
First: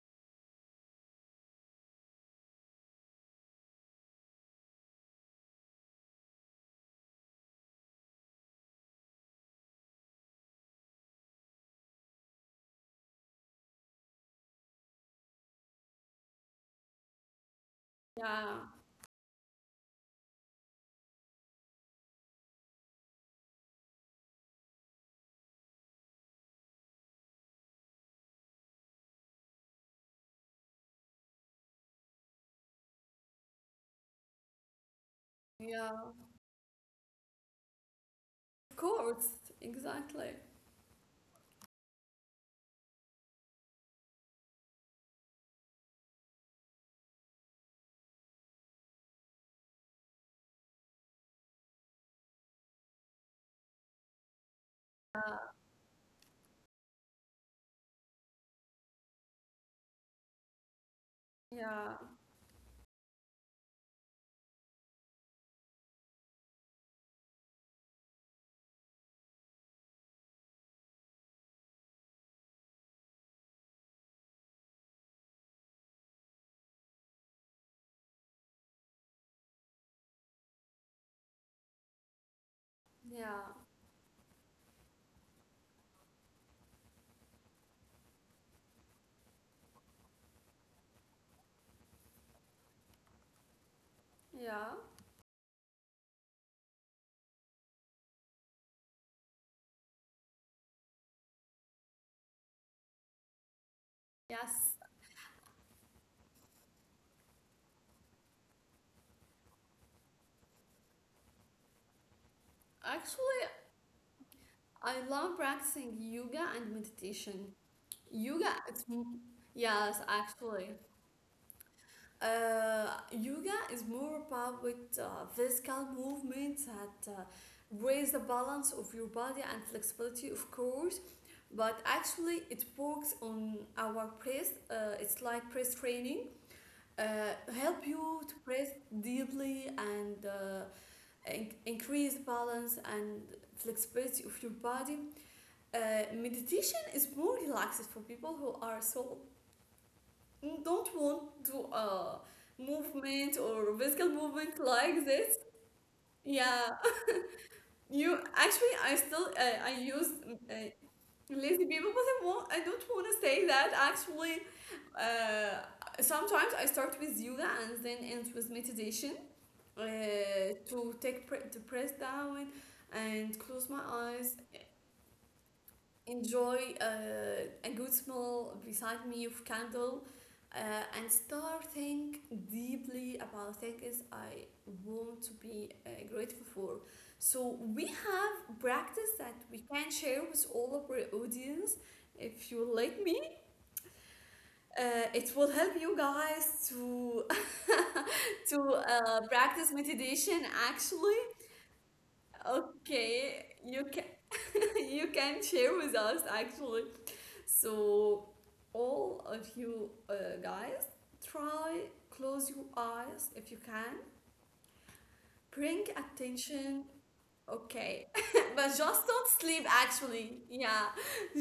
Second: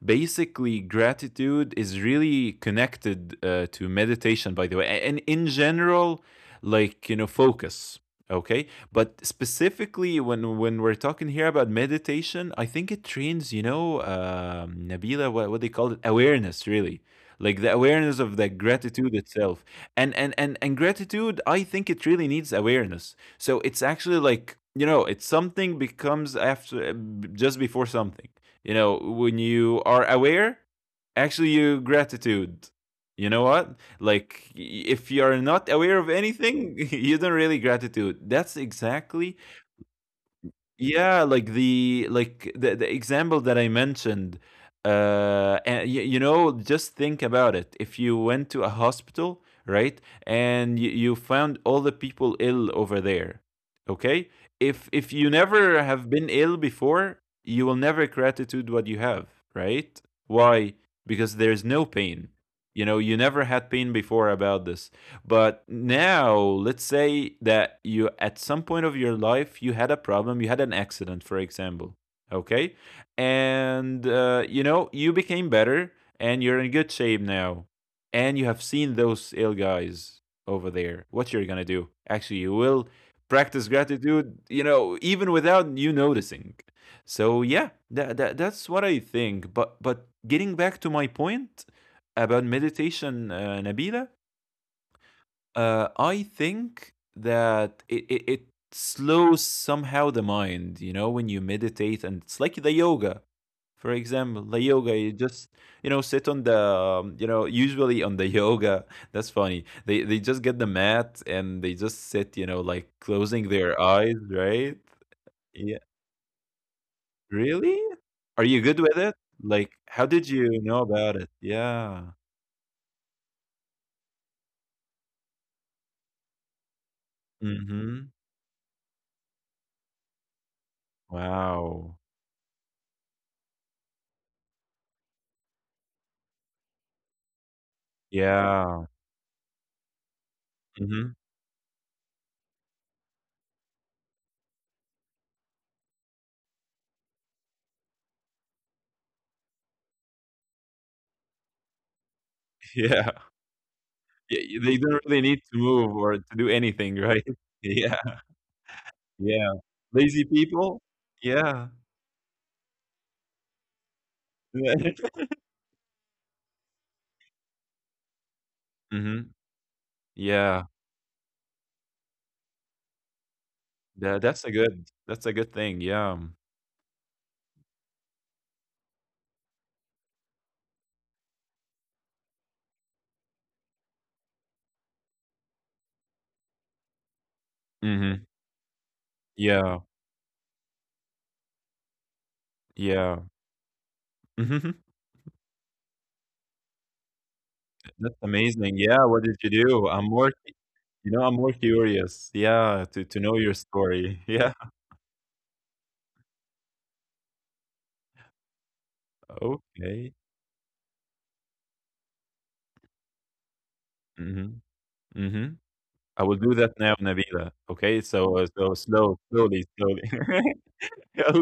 S2: basically, gratitude is really connected to meditation, by the way, and in general, like, you know, focus. Okay, but specifically when we're talking here about meditation, I think it trains, you know, Nabila, what they call it, awareness, really, like the awareness of the
S1: yeah,
S2: gratitude itself, and gratitude, I think it really needs awareness, so it's actually like, you know, it's something becomes after just before something. You know, when you are aware, actually you gratitude. You know what? Like if you are not aware of
S1: yeah.
S2: anything, (laughs) you don't really gratitude. That's
S1: Of course,
S2: exactly
S1: exactly.
S2: yeah, like the example that I mentioned, and you know, just think about it. If you went to a hospital, right, and you found all the people ill over there, okay? If you never have been ill before, you will never gratitude what you have, right? Why? Because there's no
S1: Yeah,
S2: pain. You know, you never had pain before about this. But now, let's say that you, at some point of your life, you had a problem, you had an accident, for example, okay? And, you know, you became better and you're in good shape now. And you have seen those ill guys over there. What you're gonna do? Actually, you will
S1: yeah,
S2: practice gratitude, you know, even without you noticing. So yeah, that that's what I think. But getting back to my point about meditation, Nabila,
S1: yeah.
S2: I think that it slows somehow the mind, you know, when you meditate, and it's like the yoga. For example, the
S1: Yes,
S2: yoga, you just, you know, sit on the, you know, usually on the yoga, (laughs) that's funny. They just get the mat and they just sit, you know, like closing
S1: actually,
S2: their eyes, right?
S1: I love
S2: Yeah.
S1: practicing yoga and meditation.
S2: Really? Are
S1: Yoga,
S2: you good
S1: it's,
S2: with it? Like, how
S1: yes,
S2: did you know
S1: actually.
S2: about it? Yeah.
S1: Yoga is more about with physical movements that
S2: Mm-hmm.
S1: raise the balance of your body and flexibility, of course. But
S2: Wow.
S1: actually, it works on our press. It's like press training. Help you to
S2: Yeah.
S1: press deeply and
S2: Mm-hmm.
S1: increase balance and flexibility of your body. Meditation is more relaxed for people who are so don't want to
S2: (laughs) Yeah.
S1: movement or physical
S2: Y they
S1: movement
S2: don't really
S1: like
S2: need to
S1: this.
S2: move or to do anything,
S1: Yeah,
S2: right? (laughs) Yeah,
S1: you actually, I
S2: yeah.
S1: still I
S2: Lazy
S1: use
S2: people? Yeah.
S1: lazy people, but I don't want to say that. Actually,
S2: Yeah. (laughs)
S1: uh sometimes I start with yoga and then end with meditation,
S2: Mhm. Yeah.
S1: to take the press down and close my eyes,
S2: That's a good thing, yeah.
S1: enjoy a good smell beside me of candle, uh, and start think deeply about things I want to be grateful for. So we
S2: Mhm.
S1: have practice that we
S2: Yeah,
S1: can share with all of our audience. If you like
S2: yeah.
S1: me,
S2: Hmm.
S1: it will help you guys to
S2: That's
S1: (laughs) to
S2: amazing, yeah, what did you
S1: practice
S2: do? I'm more
S1: meditation.
S2: you know,
S1: Actually,
S2: I'm more curious, yeah, to know
S1: okay,
S2: your
S1: you can
S2: story. (laughs) Yeah,
S1: (laughs) you can share with us, actually. So, all of you
S2: okay.
S1: guys, try close your eyes if you can.
S2: Mhm, mhm.
S1: Bring
S2: I will do that
S1: attention.
S2: now, Nabila, okay?
S1: Okay,
S2: So,
S1: (laughs) but
S2: so
S1: just
S2: slow
S1: don't
S2: slowly,
S1: sleep.
S2: slowly.
S1: Actually,
S2: (laughs)
S1: yeah,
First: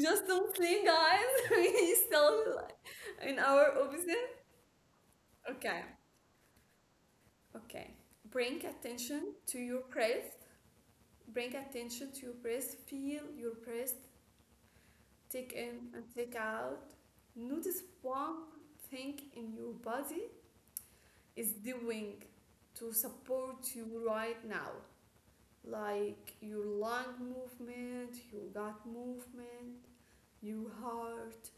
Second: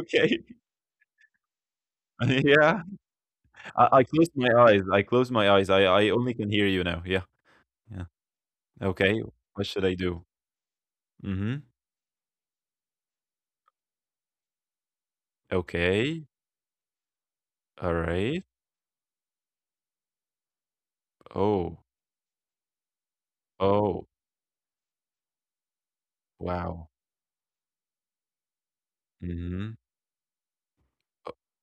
S1: just don't sleep, guys. (laughs) We
S2: (laughs)
S1: still
S2: Yeah.
S1: like, in our
S2: I closed
S1: opposite.
S2: my eyes. I closed my eyes.
S1: Okay,
S2: I only can hear you now. Yeah.
S1: okay.
S2: Yeah.
S1: Bring
S2: Okay.
S1: attention to
S2: What
S1: your
S2: should I do?
S1: breath. Bring
S2: Mhm.
S1: attention to your breath. Feel your breath. Take in and
S2: Okay.
S1: take out. Notice
S2: All right.
S1: one thing in your body is
S2: Oh.
S1: doing to support you
S2: Oh.
S1: right now, like your
S2: Wow.
S1: lung movement, your gut
S2: Mhm.
S1: movement, your heart,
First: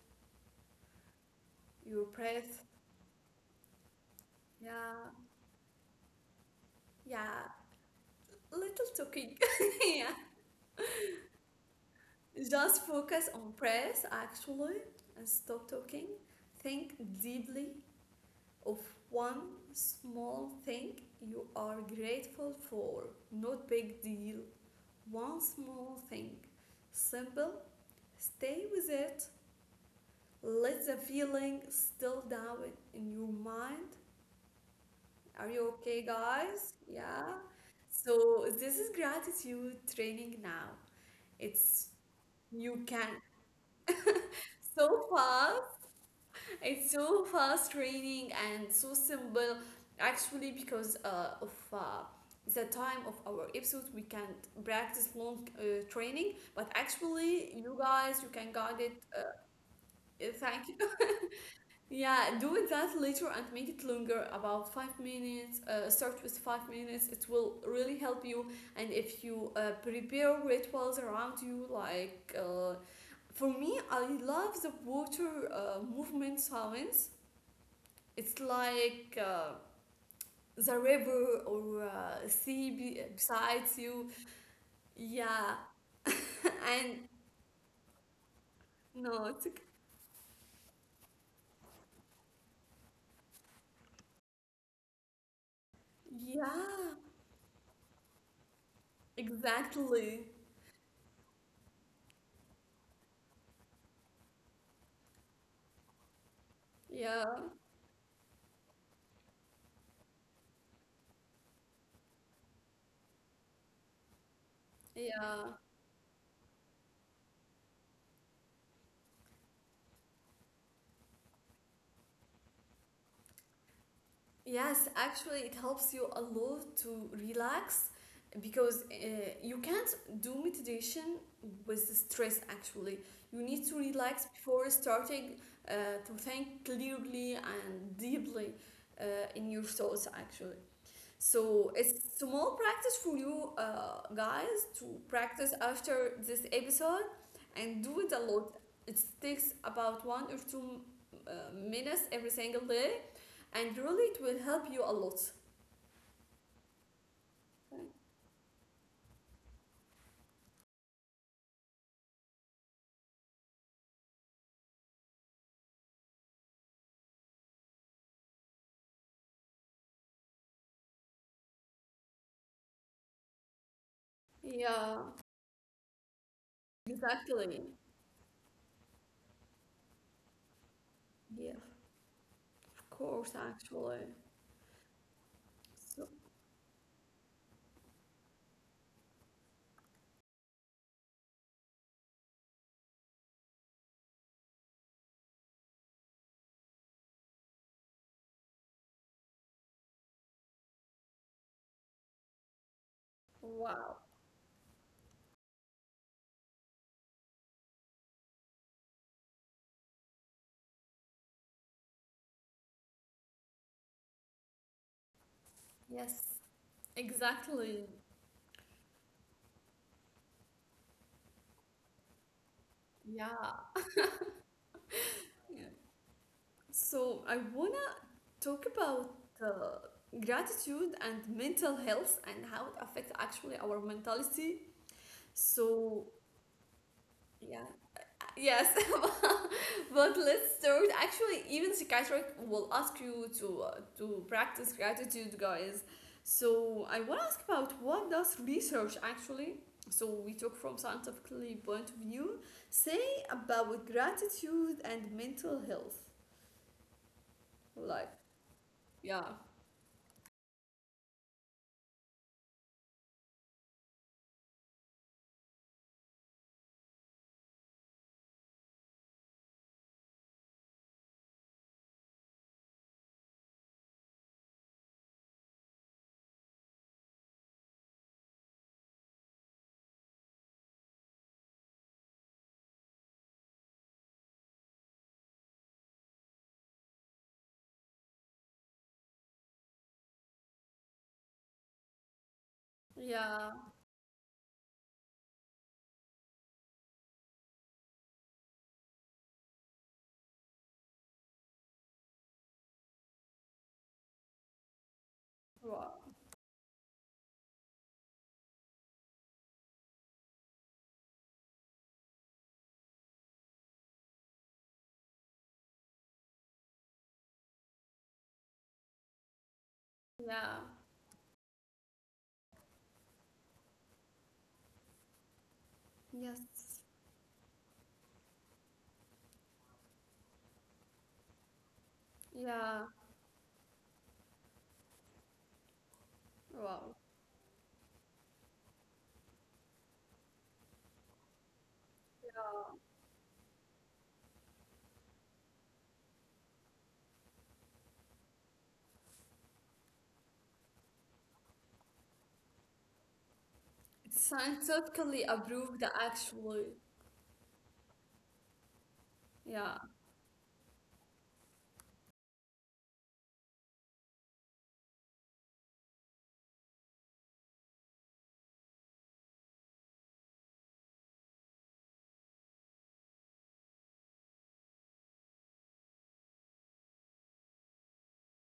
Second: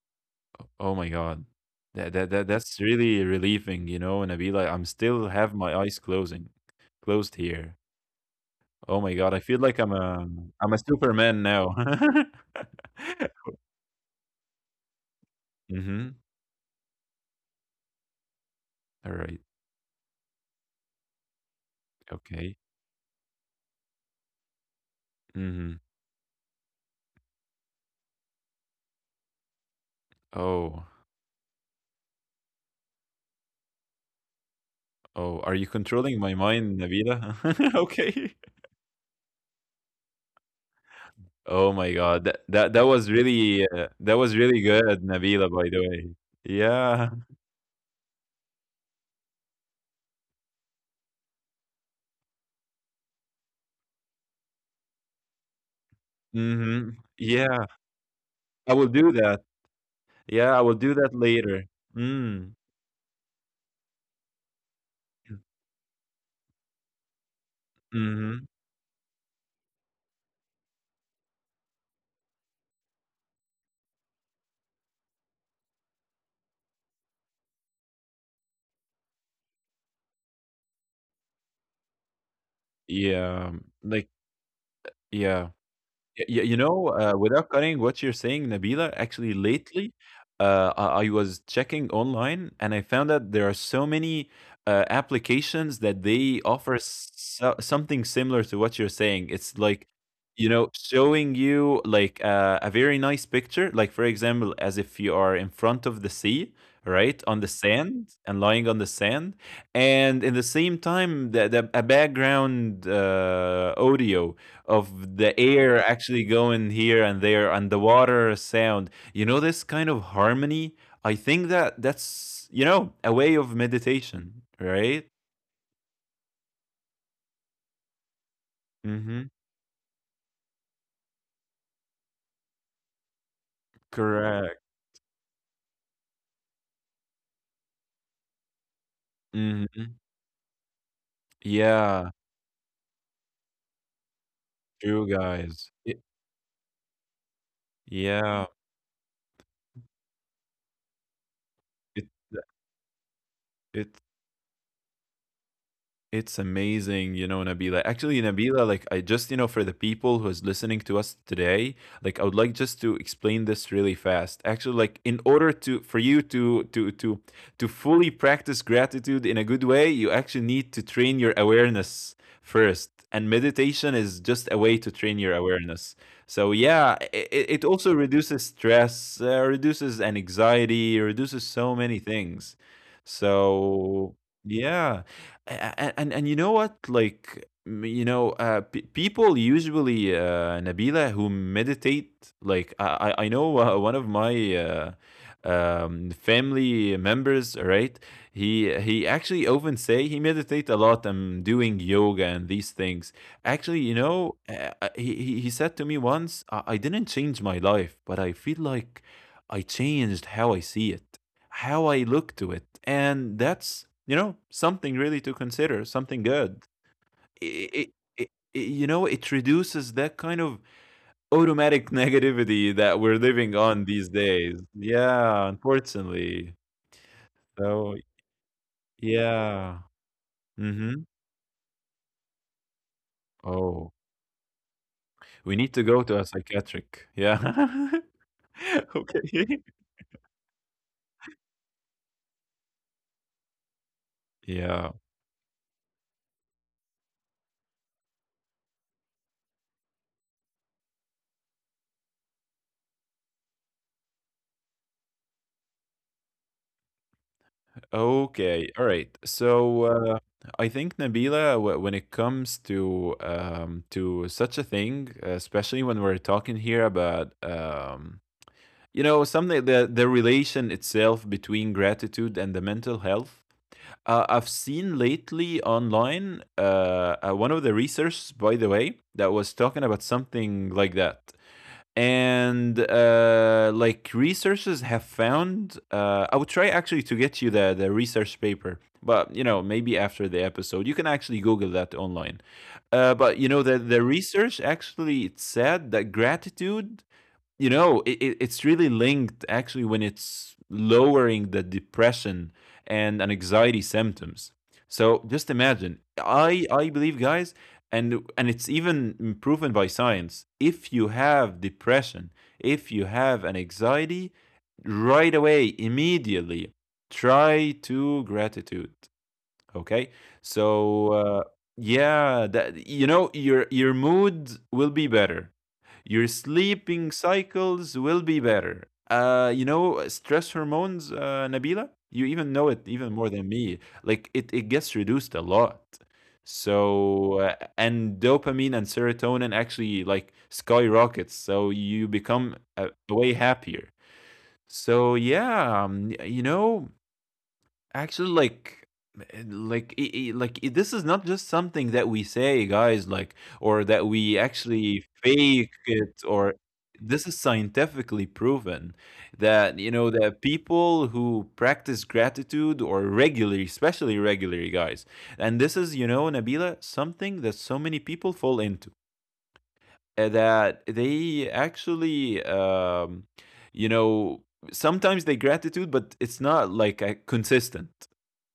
S2: O oh my god.
S1: your
S2: That that that
S1: breath.
S2: that's really relieving, you know, and I'm be like, I
S1: Yeah,
S2: still have my eyes closing closed
S1: yeah,
S2: here.
S1: little
S2: Oh my god. I
S1: talking.
S2: feel like
S1: (laughs) Yeah,
S2: I'm a Superman now. (laughs)
S1: just focus on breath, actually, and stop
S2: Mhm.
S1: talking. Think deeply of
S2: All right.
S1: one small thing you are
S2: Okay.
S1: grateful for. Not big deal. One
S2: Mhm.
S1: small thing. Simple. Stay with it.
S2: Oh.
S1: Let the feeling still down in your mind.
S2: Oh,
S1: Are
S2: are you
S1: you okay,
S2: controlling my
S1: guys?
S2: mind,
S1: Yeah.
S2: Nabila? (laughs) Okay.
S1: So this is gratitude training now.
S2: Oh
S1: It's,
S2: my God, that
S1: you
S2: that that
S1: can,
S2: was really that was really
S1: so
S2: good, Nabila, by
S1: fast.
S2: the way.
S1: It's
S2: Yeah.
S1: so fast training and so simple. Actually, because of the time of our episode, we can't practice long training. But
S2: Mm-hmm.
S1: actually,
S2: Yeah,
S1: you guys, you can
S2: I
S1: got
S2: will
S1: it.
S2: do that. Yeah, I
S1: Thank you.
S2: will do that later.
S1: Yeah,
S2: Mm.
S1: do that later and make it longer, about 5 minutes. Start with 5 minutes. It will really help you.
S2: Mm-hmm.
S1: And if you prepare rituals around you, like for me, I love the water movement sounds. It's like the river or sea
S2: Yeah.
S1: besides you.
S2: Like, yeah.
S1: Yeah, (laughs) and
S2: Without cutting what you're saying, Nabila,
S1: no,
S2: actually
S1: it's okay.
S2: lately, I was checking online, and I found that there are so many applications that they offer
S1: Yeah,
S2: so something similar to what you're saying. It's like,
S1: exactly.
S2: you know, showing you like a very nice picture, like for example, as if you are in front of the sea,
S1: Yeah,
S2: right, on the sand and lying on the sand, and in the same time, the a background audio of the
S1: yeah.
S2: air actually going here and there, and the water sound, you know, this kind of harmony. I think that that's a way of meditation,
S1: Yes,
S2: right?
S1: actually, it helps you a lot to relax because
S2: Mm-hmm.
S1: you can't do meditation with the stress. Actually, you need to relax
S2: Correct.
S1: before starting uh, to think clearly and deeply uh, in your
S2: Mm-hmm.
S1: thoughts. Actually, so it's
S2: Yeah,
S1: small practice for you guys to
S2: true,
S1: practice
S2: guys.
S1: after this episode and do it a
S2: Yeah
S1: lot. It takes about one or two minutes
S2: it
S1: every single day, and really
S2: it
S1: it will help you a lot.
S2: It's amazing, you know, Nabila. Actually, Nabila, like I just, you know, for the people who is listening to us today, like I would like just to explain this really fast. Actually, like in order to for you to fully practice gratitude in a good way, you actually need to train your awareness first. And meditation is just a way to
S1: Yeah,
S2: train your awareness. So yeah, it,
S1: exactly.
S2: it also reduces stress, reduces an anxiety, reduces
S1: Yeah,
S2: so many things.
S1: of course, actually.
S2: So yeah. and
S1: So,
S2: and, and you know what, like, you know, people usually, Nabila, who meditate, like I know, (laughs) one of my family members, right? He actually often say he meditate a lot and doing yoga and these things. Actually,
S1: wow.
S2: you know, he said to me once, I didn't change my life, but I feel like I changed how I see it, how I look to it. And that's, you know, something really to consider, something
S1: Yes,
S2: good.
S1: exactly.
S2: It, you know, it reduces that kind of automatic (laughs) negativity that we're living
S1: Yeah,
S2: on these days. Yeah,
S1: yeah.
S2: unfortunately.
S1: So I want
S2: So,
S1: talk about uh,
S2: yeah.
S1: gratitude
S2: Mm-hmm.
S1: and mental health and how it affects actually our
S2: Oh,
S1: mentality.
S2: we need to
S1: So,
S2: go to a psychiatric.
S1: yeah,
S2: Yeah. (laughs)
S1: yes,
S2: Okay. (laughs)
S1: (laughs) but let's start. Actually, even psychiatric will ask you to practice
S2: Yeah.
S1: gratitude, guys. So I want to ask, about what does research actually? So we talk from scientifically point of view. Say about gratitude and mental health, like,
S2: Okay, all right.
S1: yeah,
S2: So I think, Nabila, when it comes to such a thing, especially when we're talking here about, you know, something, the relation itself between gratitude and the mental health. I've seen lately online, one of the researchers, by the way, that was talking about something like that. And Like, researchers have found, I would try actually to get you the research paper, but you know, maybe after the episode you can actually google that online. But you know,
S1: yeah,
S2: the research actually, it said that gratitude, you know, it's really linked actually when it's lowering the depression and an anxiety symptoms. So just
S1: wow,
S2: imagine, I believe, guys, and it's even proven by science. If you have depression, if you have an anxiety, right away, immediately, try to gratitude. Okay,
S1: yeah.
S2: so yeah, that you know your mood will be better, your
S1: Yes.
S2: sleeping cycles will be better. You know, stress hormones, Nabila, you even know it
S1: Yeah.
S2: even more than me. Like, it gets reduced a lot.
S1: Wow.
S2: So, and dopamine and serotonin actually like skyrockets. So, you become
S1: Yeah.
S2: way happier. So, yeah, y- you know, Actually, like, eh, like, I like I this is not just something that we say, guys, like, or that
S1: It's
S2: we actually
S1: scientifically
S2: fake
S1: approved,
S2: it, or
S1: actually.
S2: this is scientifically proven
S1: Yeah.
S2: that, you know, that people who practice gratitude or regularly, especially regularly, guys, and this is, you know, Nabila, something that so many people fall into, that they actually, you know, sometimes they gratitude, but it's not like a consistent,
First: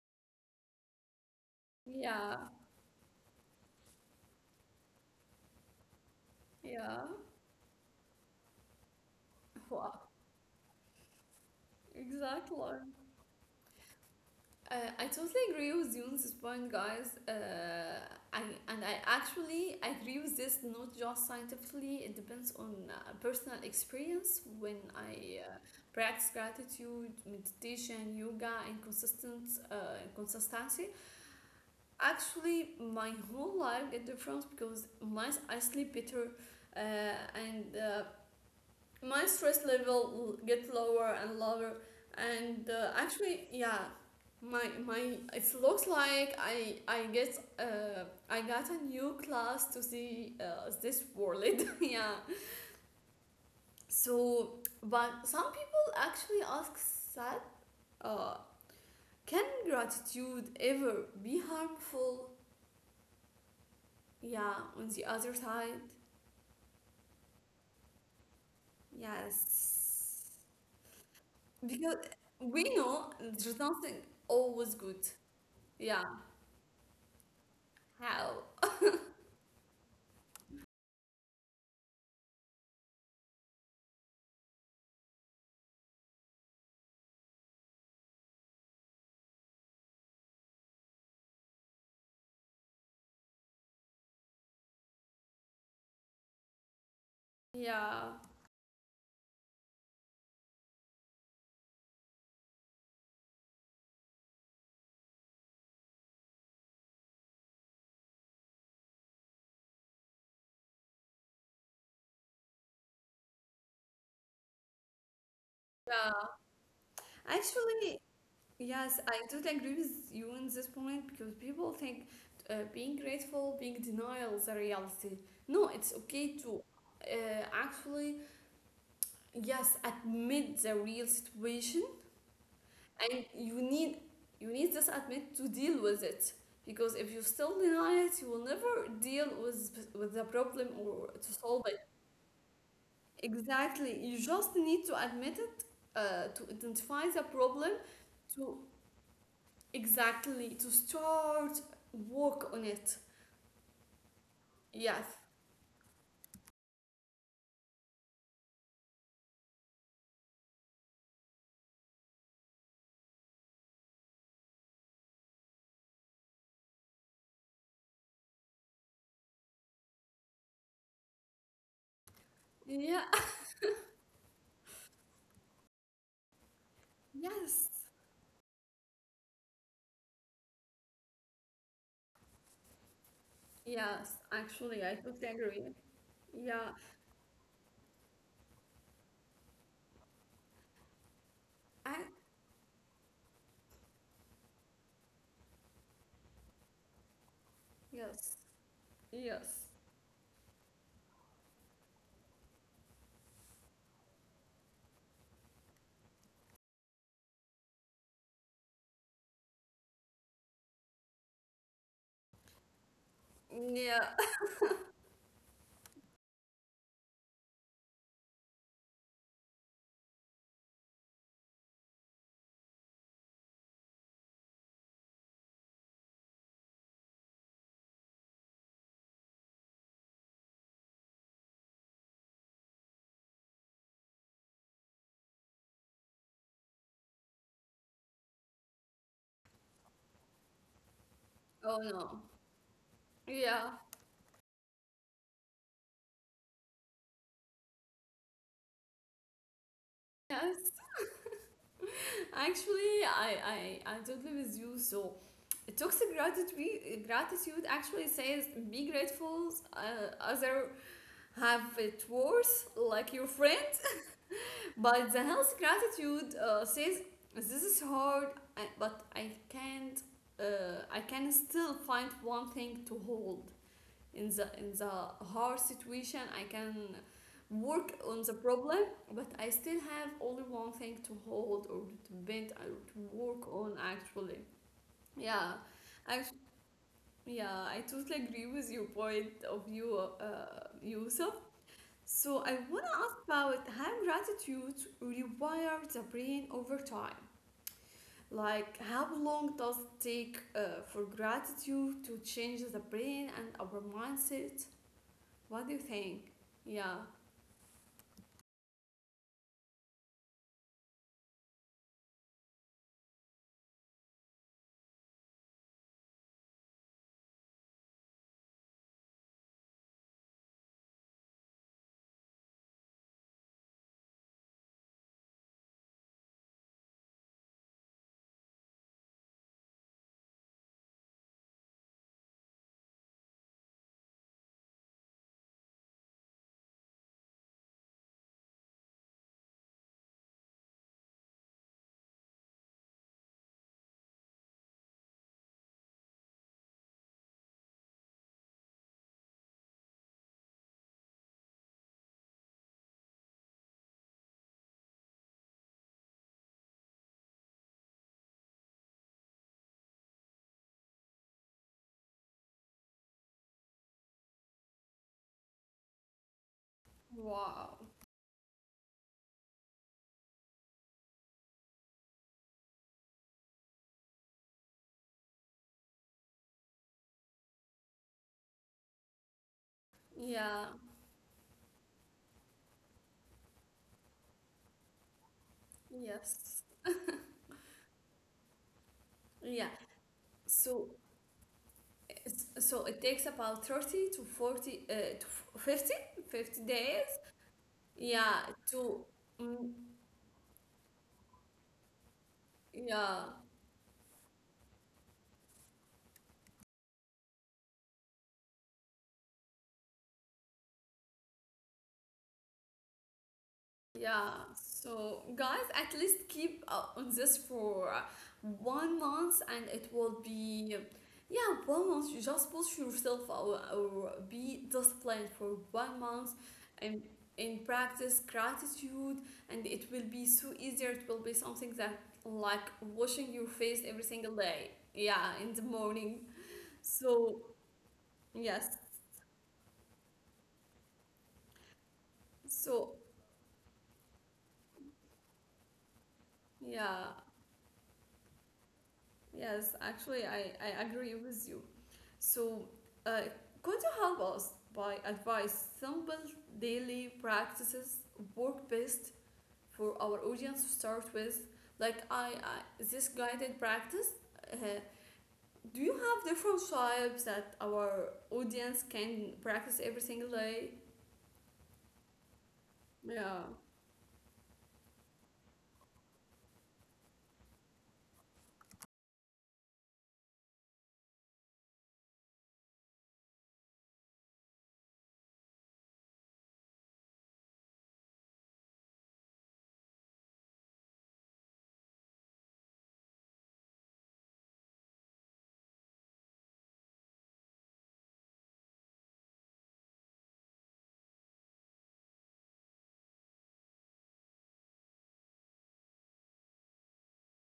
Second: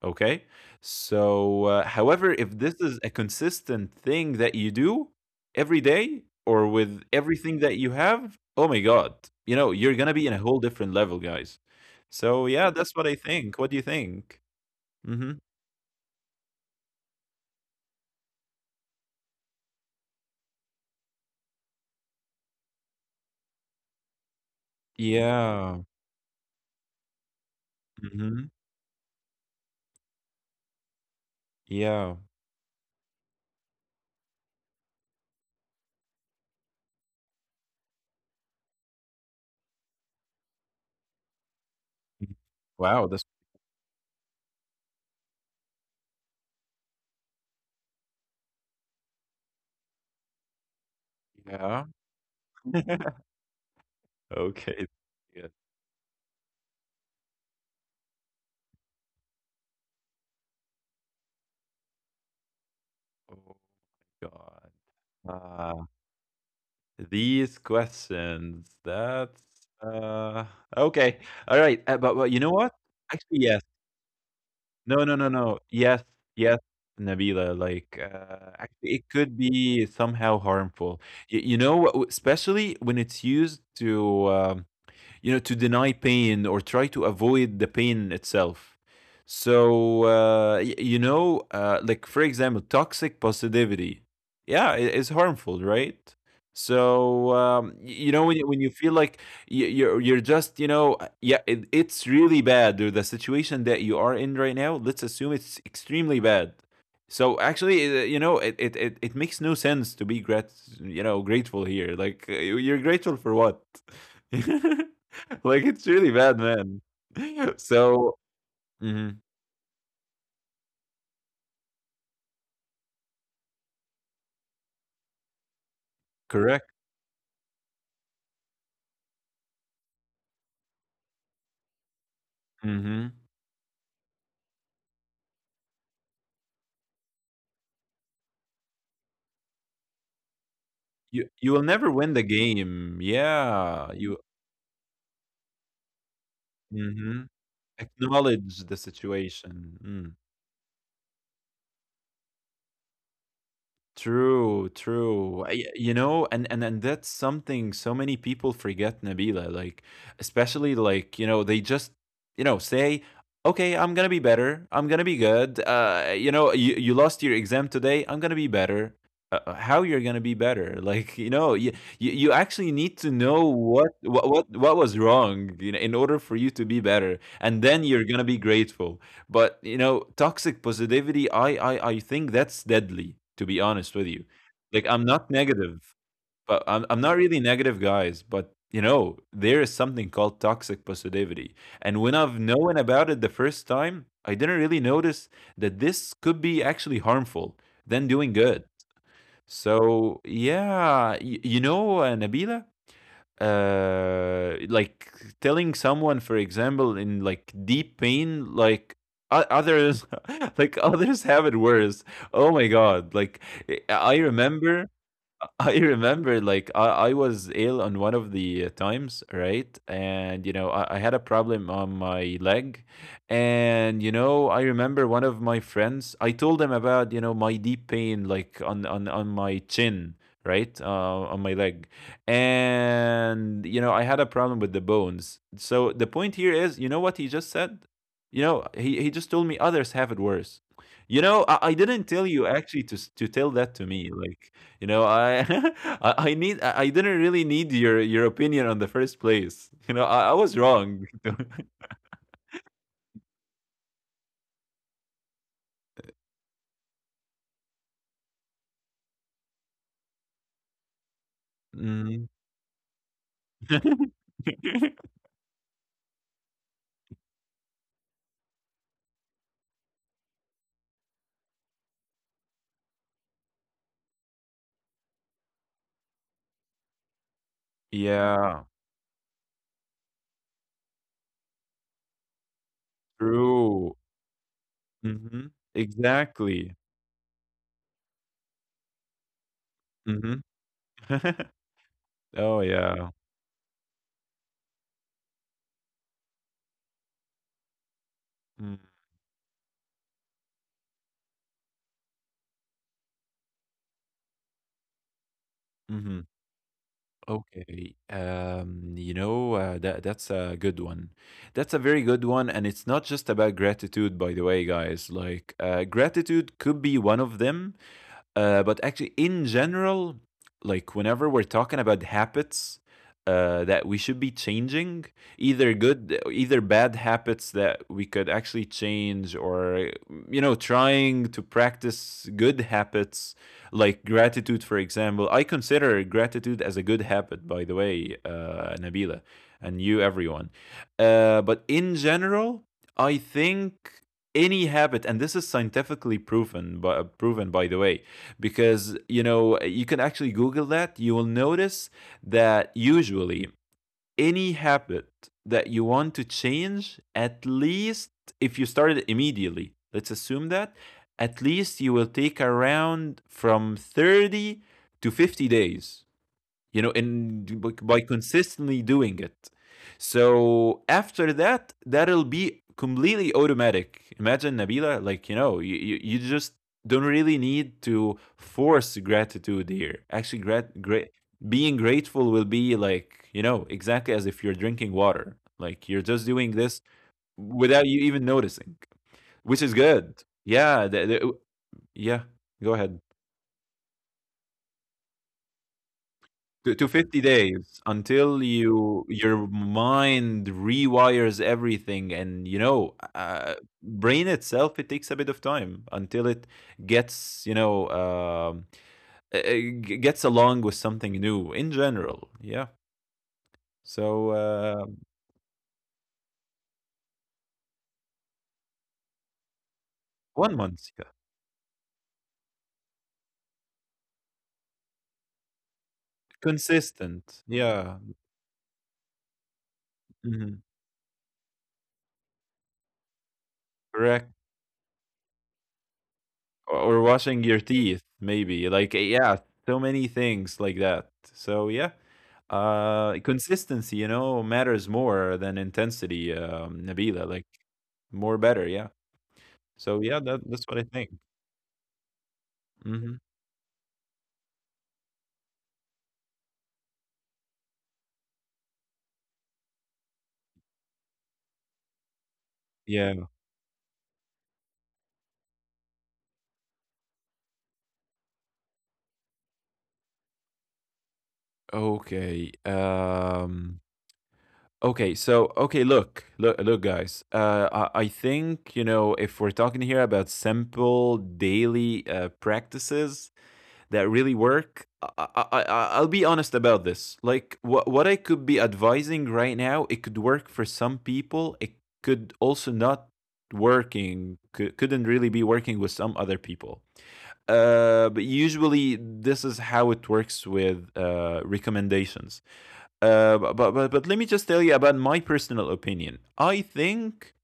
S2: okay? So however,
S1: Yeah.
S2: if this is a consistent thing that you do every day or
S1: Yeah.
S2: with everything that you have, oh my god, you know,
S1: Wow.
S2: you're gonna be in a whole different level, guys. So yeah,
S1: Exactly.
S2: that's what I think. What do you think?
S1: I
S2: Mm-hmm.
S1: totally agree with you on this point, guys. I, and I actually agree with this, not just scientifically. It depends on personal experience. When I
S2: Yeah.
S1: practice gratitude, meditation, yoga,
S2: Mm-hmm.
S1: and consistent uh, consistency,
S2: Yeah.
S1: actually my whole life get difference because my I sleep better, uh, and my stress level get lower and lower,
S2: Mm-hmm.
S1: and
S2: Wow, that's
S1: actually, yeah. my It looks like I got a new class to see this world. (laughs)
S2: yeah,
S1: Yeah. So,
S2: okay.
S1: but some
S2: Yeah.
S1: people actually ask that, uh, can gratitude ever be harmful,
S2: Oh my
S1: yeah,
S2: god.
S1: on the other side?
S2: Uh, these questions. That's
S1: Yes,
S2: uh okay. All right.
S1: because
S2: But you know
S1: we
S2: what?
S1: know
S2: Actually,
S1: there's
S2: yes.
S1: nothing always good.
S2: No, no, no, no.
S1: Yeah,
S2: Yes, yes, Nabila. Like,
S1: how?
S2: actually, it could be somehow harmful. Y you know, what- especially when it's used to, you know, to deny pain or try to avoid the pain itself. So, you know, like for example, toxic positivity. Yeah, it is harmful, right? So, um, y-
S1: Yeah,
S2: you know, when you feel like you're just, you know, yeah, it's really bad. Or the situation that you are in right now, let's assume it's extremely bad. So actually, you know, it makes no sense to be grat, you know, grateful here. Like you're grateful for what? (laughs) Like, it's really
S1: yeah.
S2: bad, man. (laughs)
S1: Actually,
S2: So
S1: yes,
S2: mhm,
S1: I totally agree with you on this point because people think being grateful, being denial is a reality. No, it's okay
S2: correct,
S1: to uh, actually, yes, admit the real situation,
S2: mhm.
S1: and you need this admit to deal with it, because if you still deny it, you will never deal with the problem
S2: You
S1: or
S2: you
S1: to
S2: will
S1: solve
S2: never
S1: it.
S2: win the game. Yeah,
S1: Exactly,
S2: you
S1: you just need to admit it, to identify the
S2: mhm.
S1: problem,
S2: Acknowledge
S1: to
S2: the situation. Mm.
S1: exactly to start work on it.
S2: True,
S1: Yes,
S2: true. I- You know, and that's something so many people forget, Nabila. Like, especially like you know, they just you know say, okay, I'm gonna be better. I'm gonna be good. You know, you lost your exam today. I'm gonna be better. How you're gonna be better? (laughs) Like, you know, you you actually need
S1: yeah.
S2: to know what, what was wrong, you know, in order for you to be
S1: (laughs)
S2: better, and
S1: Yes,
S2: then you're gonna be grateful. But you know, toxic positivity, I think that's deadly, to be honest with
S1: yes,
S2: you.
S1: actually,
S2: Like
S1: I
S2: I'm
S1: totally
S2: not
S1: agree.
S2: negative, but
S1: Yeah,
S2: I'm not really negative, guys, but you know, there is something called toxic positivity.
S1: I,
S2: And when I've known about it the first time, I didn't really notice that this could be actually harmful than doing
S1: yes,
S2: good.
S1: yes,
S2: So yeah, you know, Nabila, like telling someone for example in like deep pain, like others (laughs) like others have it worse, oh my god, like I
S1: yeah.
S2: remember, (laughs) I remember, like I was ill on one of the times, right? And you know, I had a problem on my leg. And you know, I remember one of my friends, I told him about, you know, my deep pain, like on my chin, right? On my leg. And you know, I had a problem with the bones. So the point here is, you know what he just said? You know, he just told me others have it worse. You know, I,
S1: (laughs)
S2: I
S1: Oh,
S2: didn't
S1: no,
S2: tell you actually to s- to tell that
S1: yeah,
S2: to me. Like you know, I (laughs) I need I didn't really need your opinion on the first place. You know, I was
S1: yes.
S2: wrong. (laughs)
S1: Actually, I totally with you. So, toxic gratitude actually says be grateful, other have it
S2: Mm.
S1: worse, like your friend. (laughs) But
S2: (laughs)
S1: the healthy gratitude, says this is hard, but I can't. I can still find one thing to hold in the hard situation. I can work on the
S2: Yeah,
S1: problem, but I still have only one thing to hold or to bend or to work on,
S2: true.
S1: actually. Yeah,
S2: Mhm.
S1: actually,
S2: Exactly.
S1: yeah, I totally agree with your point of view,
S2: Mhm.
S1: Yusuf.
S2: (laughs)
S1: So I
S2: Oh
S1: want to
S2: yeah.
S1: ask about how gratitude rewires the brain over time, like
S2: Mm,
S1: how long does it take, for gratitude to change the brain and our mindset? What do you
S2: mhm.
S1: think? Yeah.
S2: Okay. You know, that that's a good one. That's a very good one, and it's not just about gratitude, by the way, guys. Like, gratitude could be one of them. But actually, in general, like whenever we're talking about habits, that we should be changing, either good, either bad habits that we could actually change, or you know, trying to practice good habits like gratitude, for example. I consider gratitude as a good habit, by the way, Nabila, and you, everyone. But in general, I think any habit, and this is scientifically proven, but proven, by the way, because you know you can actually google that, you will notice that usually any habit that you want to change, at least if you started immediately, let's assume that, at least you will take around from 30 to 50 days, you know, and by
S1: Wow.
S2: by consistently doing it. So after that, that'll be completely automatic. Imagine, Nabila, like, you know, you, you just don't really need to force gratitude here. Actually,
S1: Yeah.
S2: grat- great, being grateful will be like, you know, exactly as if you're drinking water. Like, you're just doing
S1: Yes.
S2: this without you even noticing, which
S1: Yeah.
S2: is good. Yeah.
S1: So
S2: Yeah.
S1: it's,
S2: Go
S1: so it
S2: ahead.
S1: takes about 30 to 40, to f- 50 fifty
S2: To
S1: days.
S2: 50 days
S1: Yeah,
S2: until
S1: to
S2: you your
S1: mm,
S2: mind rewires everything, and you know,
S1: yeah.
S2: brain itself, it takes a bit of time until it gets, you know, gets along with something new in general, yeah.
S1: Yeah,
S2: So
S1: so guys, at least keep on this for 1 month and it will
S2: one
S1: be,
S2: month yeah.
S1: yeah, 1 month. You just push yourself, or be disciplined for 1 month and
S2: Consistent,
S1: in
S2: yeah.
S1: practice gratitude, and it will be so
S2: Mhm,
S1: easier. It will be something that like washing your face every
S2: correct.
S1: single day, yeah, in the morning.
S2: Or
S1: So,
S2: washing your teeth, maybe.
S1: yes,
S2: Like, eh, yeah, so many things like that. So, yeah,
S1: so
S2: consistency, you know, matters more than intensity,
S1: yeah,
S2: Nabila. Like, more better, yeah.
S1: yes,
S2: So, yeah,
S1: actually,
S2: that,
S1: I,
S2: that's what
S1: I
S2: I think.
S1: agree with you. So,
S2: Hmm.
S1: uh, could you help us by advice simple daily practices work best for our audience to start with? Like, I this
S2: Yeah.
S1: guided practice. Uh, do you have different types that our audience can practice every single day?
S2: Okay.
S1: Yeah.
S2: Okay, so okay, look. Look, look, guys. I, think, you know, if we're talking here about simple daily practices, that really work. I, I, I'll be honest about this. Like, what I could be advising right now, it could work for some people. It could also not working, couldn't really be working with some other people. But usually this is how it works with recommendations. But let me just tell you about my personal opinion. I think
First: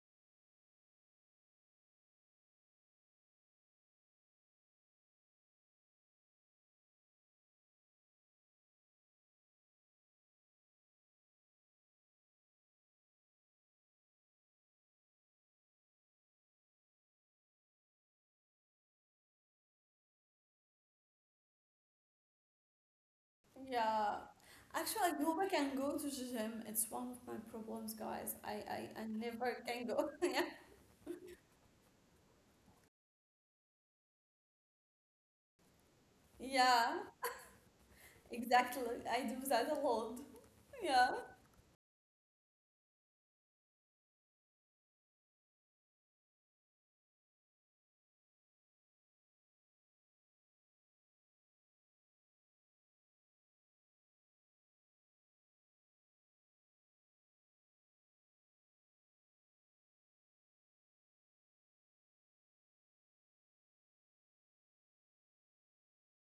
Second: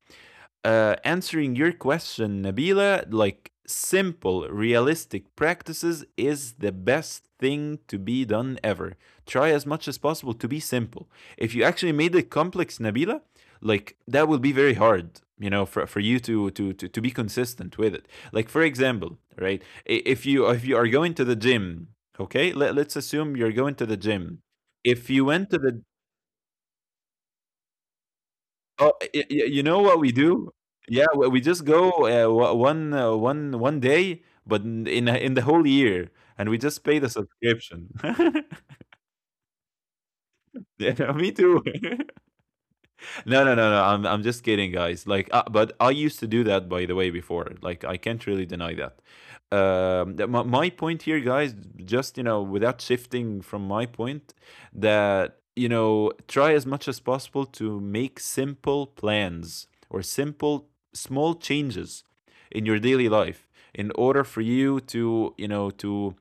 S2: answering your question, Nabila, like simple, realistic practices is the best thing to be done ever. Try as much as possible to be simple. If you actually made it complex, Nabila, like that will be very hard, you know, for you to be consistent with it. Like for example, right? If you are going to the gym, okay, let's assume you're going to the
S1: Yeah.
S2: gym.
S1: Actually,
S2: If
S1: I
S2: you
S1: hope I
S2: went to
S1: can
S2: the—
S1: go to the gym. It's one of my problems, guys. I I,
S2: Oh,
S1: I
S2: y y
S1: never
S2: you know
S1: can
S2: what
S1: go.
S2: we
S1: (laughs) Yeah.
S2: do? Yeah, we just go, o one one one day, but in the whole year, and we just
S1: Yeah.
S2: pay the subscription. (laughs)
S1: Exactly. I do that a lot. Yeah.
S2: Yeah, me too. (laughs) No, no, no, no. I'm just kidding, guys. Like, but I used to do that, by the way, before. Like, I can't really deny that. My point here, guys, just you know, without shifting from my point, that you know, try as much as possible to make simple plans or simple small changes in your daily life in order for you to you know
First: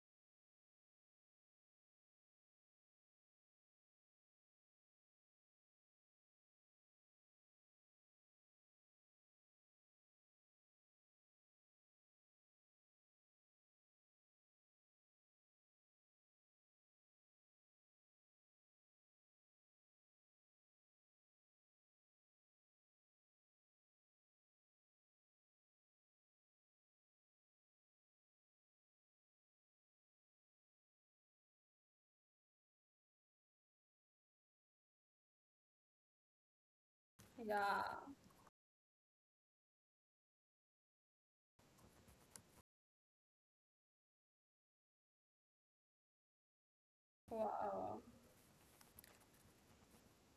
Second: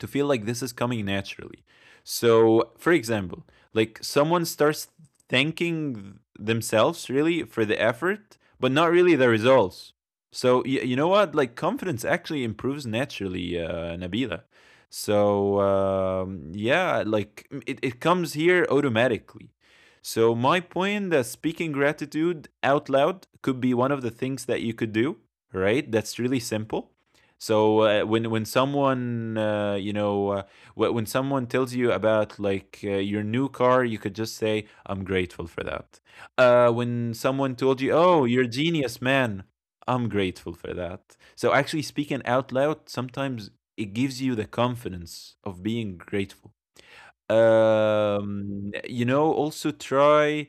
S2: to feel like this is coming naturally. So, for example, like someone starts thanking themselves really for the effort, but not really the results. So, you know what? Like, confidence actually improves naturally, Nabila. So, yeah, like it comes here automatically. So, my point that speaking gratitude out loud could be one of the things that you could do, right? That's really simple. So when someone when someone tells you about like your new car, you could just say, "I'm grateful for that." When someone told you,
S1: Yeah.
S2: "Oh, you're a genius, man," I'm grateful for that. So actually speaking out loud sometimes it gives you the confidence of being grateful.
S1: Wow.
S2: You know, also try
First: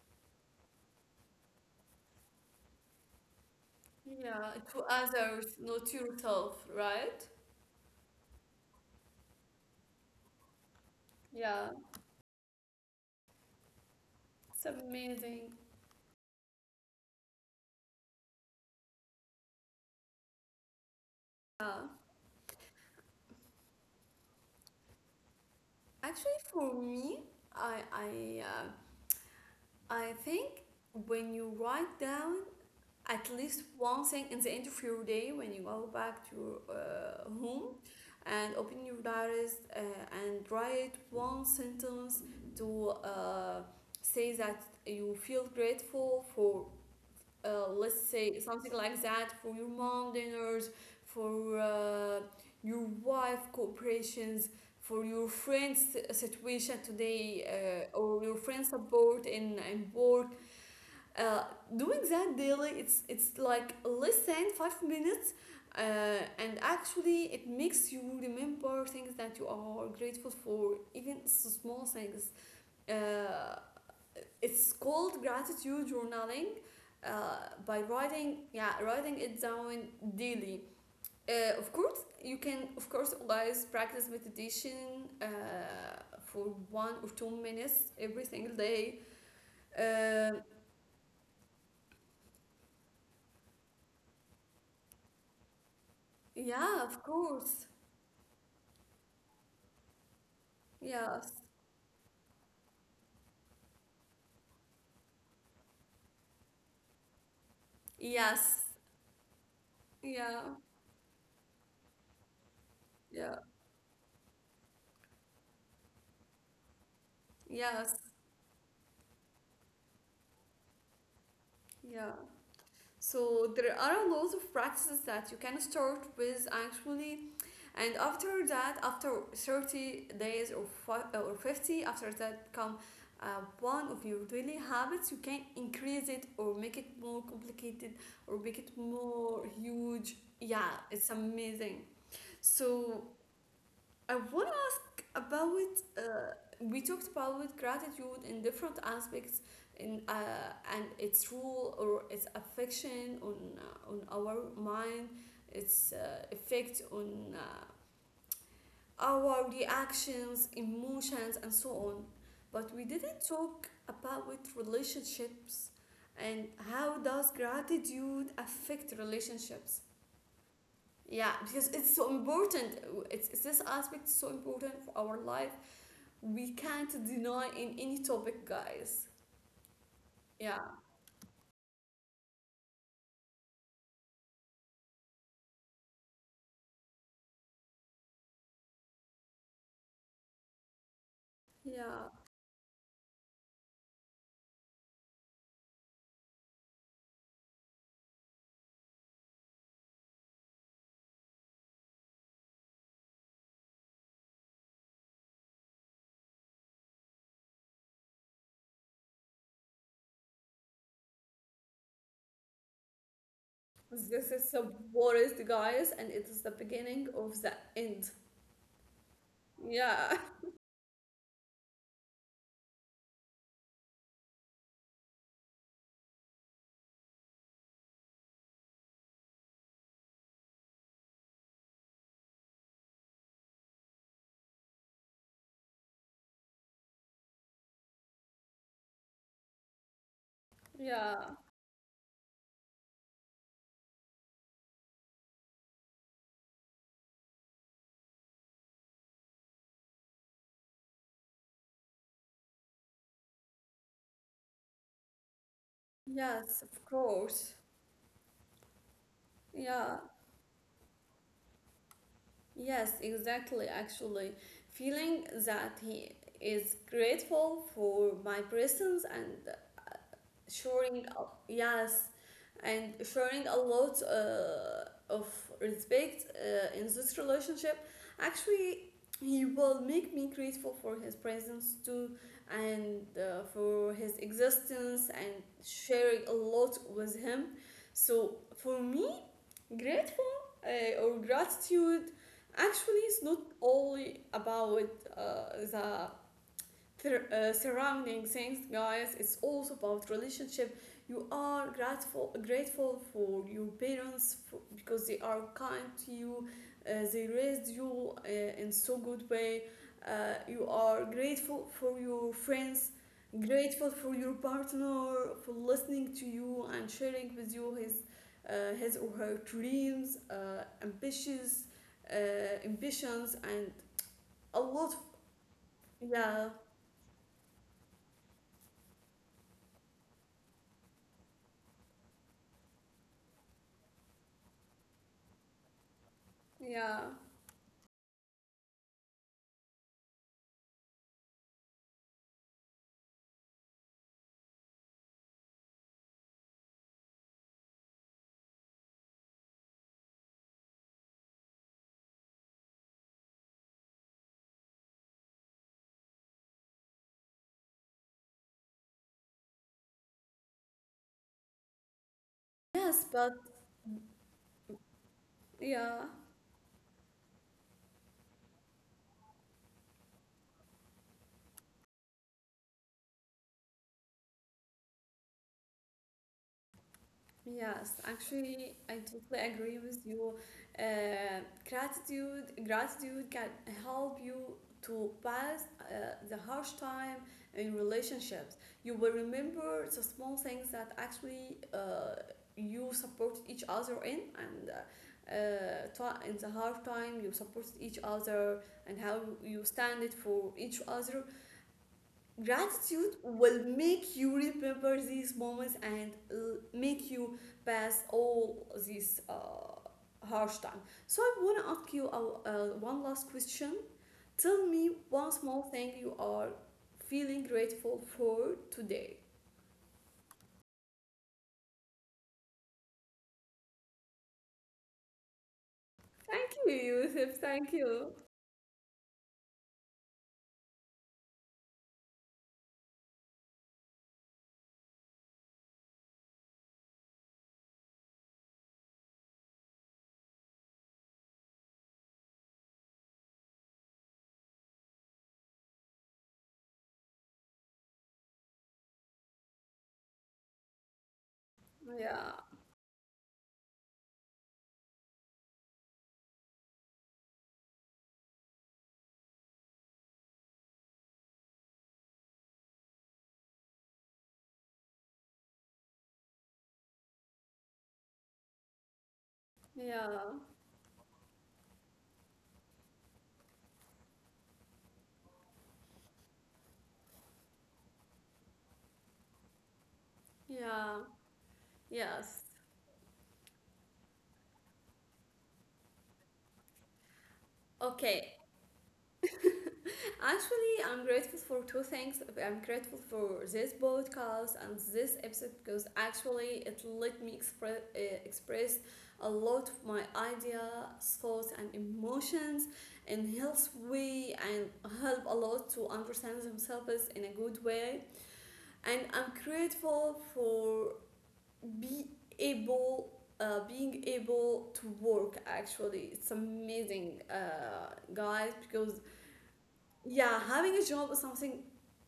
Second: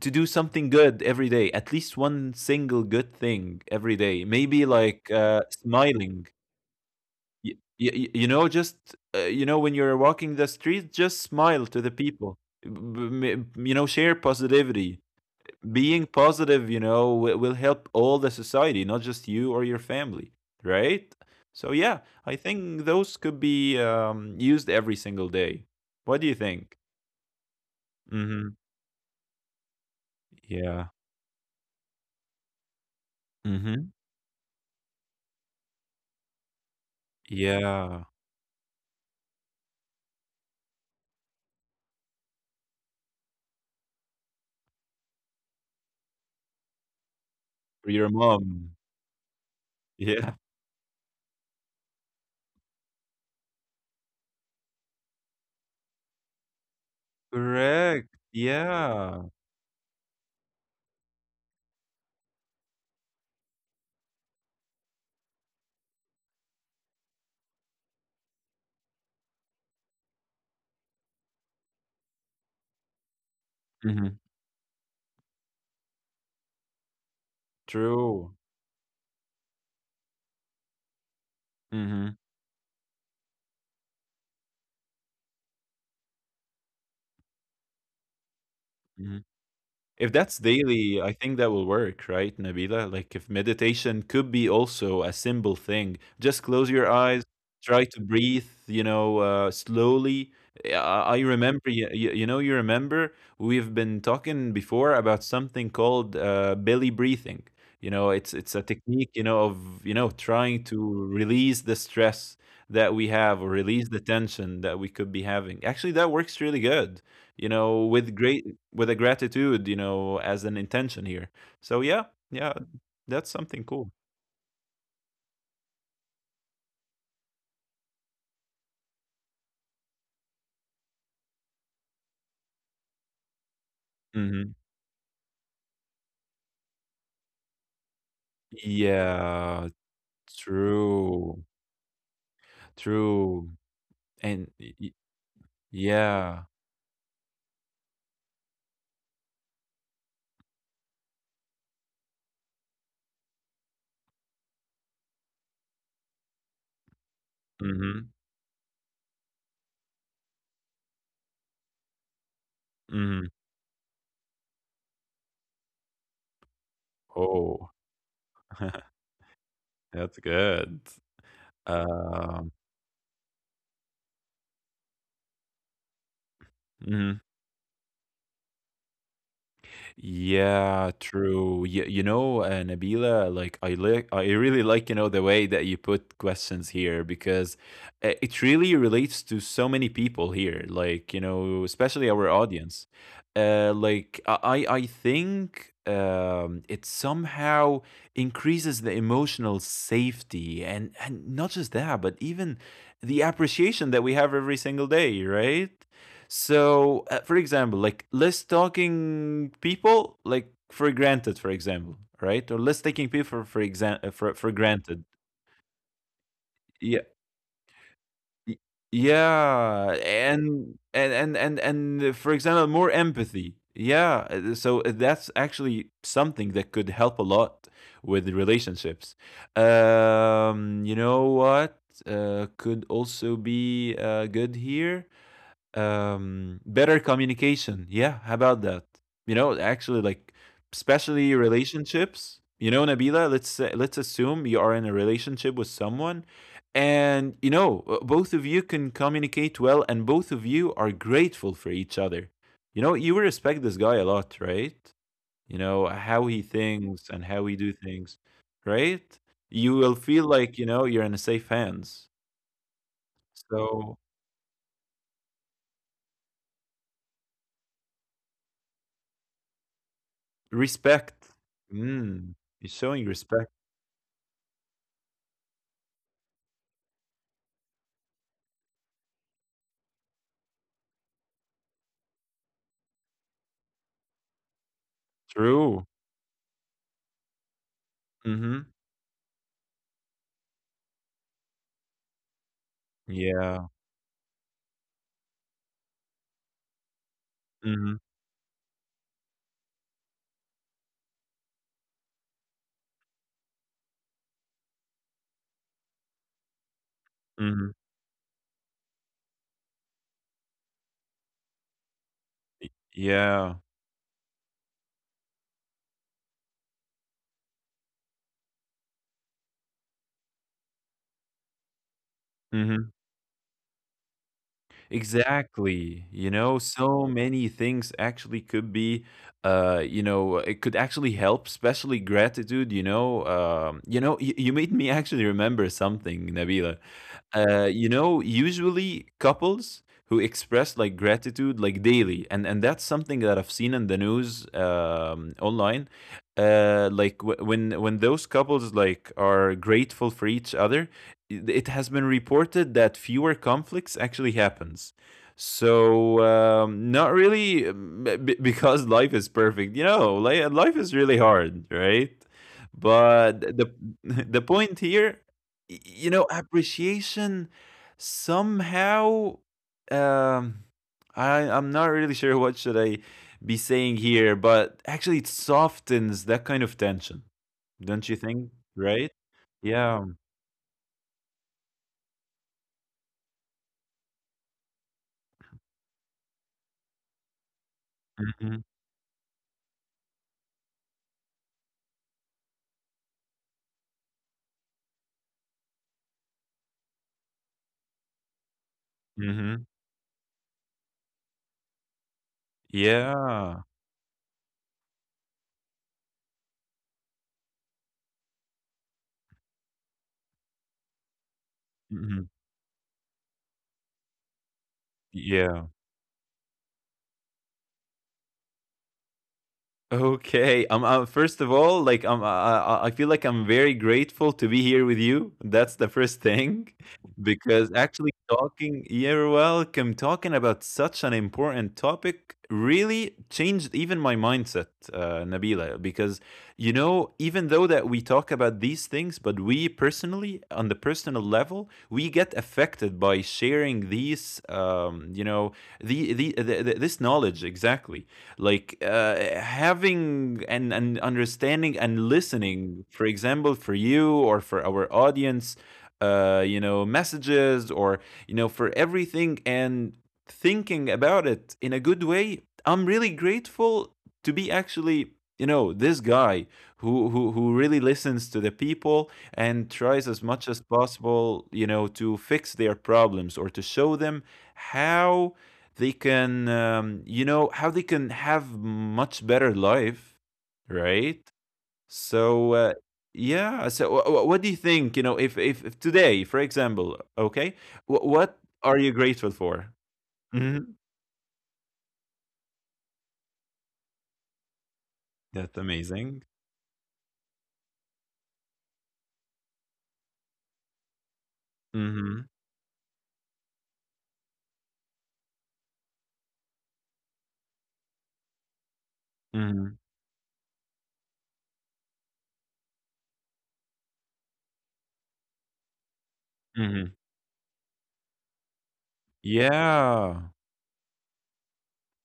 S2: to do something good every day, at least one single good thing every day,
S1: Yeah,
S2: maybe
S1: to
S2: like
S1: others, not
S2: smiling.
S1: yourself, right?
S2: You know, just you know, when you're walking the street, just smile
S1: Yeah.
S2: to the people. You know, share
S1: It's
S2: positivity.
S1: amazing.
S2: Being positive, you know, will help all the society, not just you or your family, right? So
S1: Yeah.
S2: yeah, I think those could be used every single day. What do you
S1: Actually, for
S2: think?
S1: me, I I
S2: Mm-hmm.
S1: uh, I think
S2: Yeah.
S1: when you write down at least
S2: Mm-hmm.
S1: one thing in the end of your day, when you go back to home
S2: Yeah.
S1: and open your diaries, and write one sentence to say that you feel grateful for,
S2: For
S1: let's
S2: your
S1: say something
S2: mom.
S1: like that, for your mom
S2: Yeah.
S1: dinners, for your wife cooperations, for your friends situation today,
S2: Correct.
S1: or your friends support
S2: Yeah.
S1: in work, uh, doing that daily, it's like less than 5 minutes, and actually it makes you remember things that you are grateful for, even small things. Uh,
S2: Mm-hmm.
S1: it's called gratitude journaling. By
S2: True.
S1: writing, yeah, writing it down daily. Of
S2: Mm-hmm.
S1: course, you can, of course, always practice meditation for 1 or 2 minutes every single
S2: Mm-hmm.
S1: day.
S2: If that's
S1: Um
S2: daily, I think that will work, right, Nabila? Like if meditation could be also a simple thing, just close your
S1: yeah, of
S2: eyes,
S1: course.
S2: try to breathe, you know, slowly. Yeah, I
S1: Yes.
S2: remember, you know, you remember we've been talking before about something called belly breathing. You know, it's a
S1: Yes.
S2: technique, you know, of you know
S1: Yeah.
S2: trying to release the stress that we have
S1: Yeah.
S2: or release the tension that we could be having. Actually, that works really good you know,
S1: Yes.
S2: with great— with a gratitude, you know, as an intention here. So yeah,
S1: Yeah.
S2: yeah, that's
S1: So
S2: something
S1: there
S2: cool.
S1: are a lot of practices that you can start with, actually, and after that, after 30 days or or 50, after that come one of your
S2: Hmm.
S1: daily habits, you can increase it or make it more complicated or make it more
S2: Yeah,
S1: huge. Yeah, it's
S2: true,
S1: amazing. So
S2: true,
S1: I want
S2: and
S1: about uh,
S2: yeah.
S1: we talked about gratitude in different aspects in and its rule or its affection on our mind its effect on
S2: Hmm.
S1: our reactions emotions and so on but we didn't
S2: Hmm.
S1: talk about relationships and how does
S2: Oh,
S1: gratitude
S2: (laughs)
S1: affect relationships,
S2: that's good.
S1: yeah, because it's so
S2: Um.
S1: important. It's this aspect so important for our life we can't
S2: Mhm.
S1: deny in any topic, guys. Yeah,
S2: Yeah, true. You know, Nabila, like I really like, you know, the way that you put questions here because it really relates to so many people here, like, you know,
S1: yeah.
S2: especially our audience. Uh, like I I think it somehow increases the emotional safety, and not just that, but even the appreciation that we have every single day, right? So, for example, like less talking people, like for granted, for example, right? Or less taking people for— for example—
S1: This is
S2: for
S1: the
S2: granted.
S1: worst, guys, and it is the
S2: Yeah,
S1: beginning of the end.
S2: y- yeah,
S1: Yeah,
S2: and for example, more empathy. Yeah, so that's actually something that could help a lot with relationships. You know what? Could also be good here, better communication, yeah, how about that? You know, actually, like
S1: (laughs)
S2: especially
S1: yeah.
S2: relationships, you know, Nabila, let's say, let's assume you are in a relationship with someone, and you know both of you can communicate well, and both of you are grateful for each other. You know, you will respect this guy a lot, right? You know how he
S1: Yes, of
S2: thinks and how
S1: course.
S2: he do things, right? You will
S1: Yeah,
S2: feel like you know you're in a safe hands,
S1: yes, exactly.
S2: so—
S1: Actually, feeling that he is grateful for my presence and showing
S2: Respect.
S1: up, yes,
S2: Mm, it's
S1: and
S2: showing
S1: showing
S2: respect.
S1: a lot of respect in this relationship, actually he will make me grateful for his presence too, and for his existence and
S2: True.
S1: sharing a lot with him. So
S2: Mhm.
S1: for me grateful or gratitude actually is not
S2: Yeah.
S1: only about uh, the
S2: Mhm.
S1: surrounding things, guys, it's also about relationship. You are grateful for your parents for, because they are kind to you. They raised
S2: Mhm.
S1: you in so good way. You are grateful for your friends,
S2: Yeah.
S1: grateful for your partner for listening to you and sharing with you his or her dreams, ambitious uh,
S2: Mhm.
S1: ambitions and a lot of.
S2: Exactly. You
S1: Yeah,
S2: know, so many things actually could be you know, it could actually help, especially gratitude, you know. You know, you made me actually remember something, Nabila.
S1: yeah.
S2: You know, usually couples who express like gratitude like daily, and that's something that I've seen in the news online. Like when those couples like are grateful for each other, it has been reported that fewer conflicts actually happens. So not really because life is perfect, you know. Like life is really hard, right?
S1: Yes, but
S2: But the (laughs) the point here— Y
S1: yeah,
S2: You know, appreciation somehow, um, I'm not really sure (laughs) what should I be saying here, but actually it softens that kind of tension,
S1: yes,
S2: don't you think?
S1: actually, I
S2: Right?
S1: totally agree with
S2: Yeah.
S1: you. Uh, gratitude can help you to pass the harsh time in relationships.
S2: Mhm.
S1: You will remember the small things that actually you support each other in, and in the hard time you support each other and how you
S2: Mhm.
S1: stand it for each other. Gratitude will
S2: Yeah.
S1: make you remember these moments and make you pass all these harsh time. So I want to ask you
S2: Mhm.
S1: one last question. Tell me one small
S2: Yeah.
S1: thing you are feeling grateful for today.
S2: Okay. First of all, like I feel like I'm very grateful to be here with you. That's the first
S1: Thank
S2: thing,
S1: you,
S2: (laughs)
S1: Yusuf. Thank
S2: because
S1: you.
S2: actually talking. You're welcome. Talking about such an important topic really changed even my mindset, Nabila. Because you know, even though that we talk about these things, but we personally, on the personal level, we get affected by sharing these. You know, the this knowledge exactly like having and understanding and
S1: Yeah,
S2: listening, for example, for you or for our audience, you know, messages, or you know, for everything, and thinking about it in a good way. I'm really grateful to be actually, you know, this guy who really listens to the people and tries as
S1: yeah,
S2: much as possible, you know, to fix their problems, or to show them how they can you know, how they can have much better life,
S1: yeah,
S2: right?
S1: yes.
S2: So yeah, so what do you think, you know, if today, for example, okay,
S1: Okay.
S2: what are you grateful for? Hmm,
S1: Actually, I'm grateful for two things. I'm grateful for this podcast and this episode
S2: that's
S1: because
S2: amazing.
S1: actually it let me express a lot of my ideas, thoughts, and
S2: Hmm.
S1: emotions in health way and help a lot to understand themselves in a good way. And I'm
S2: Hmm.
S1: grateful for be able. Being able to work actually it's
S2: Hmm.
S1: amazing, guys, because
S2: Yeah.
S1: yeah, having a job is something.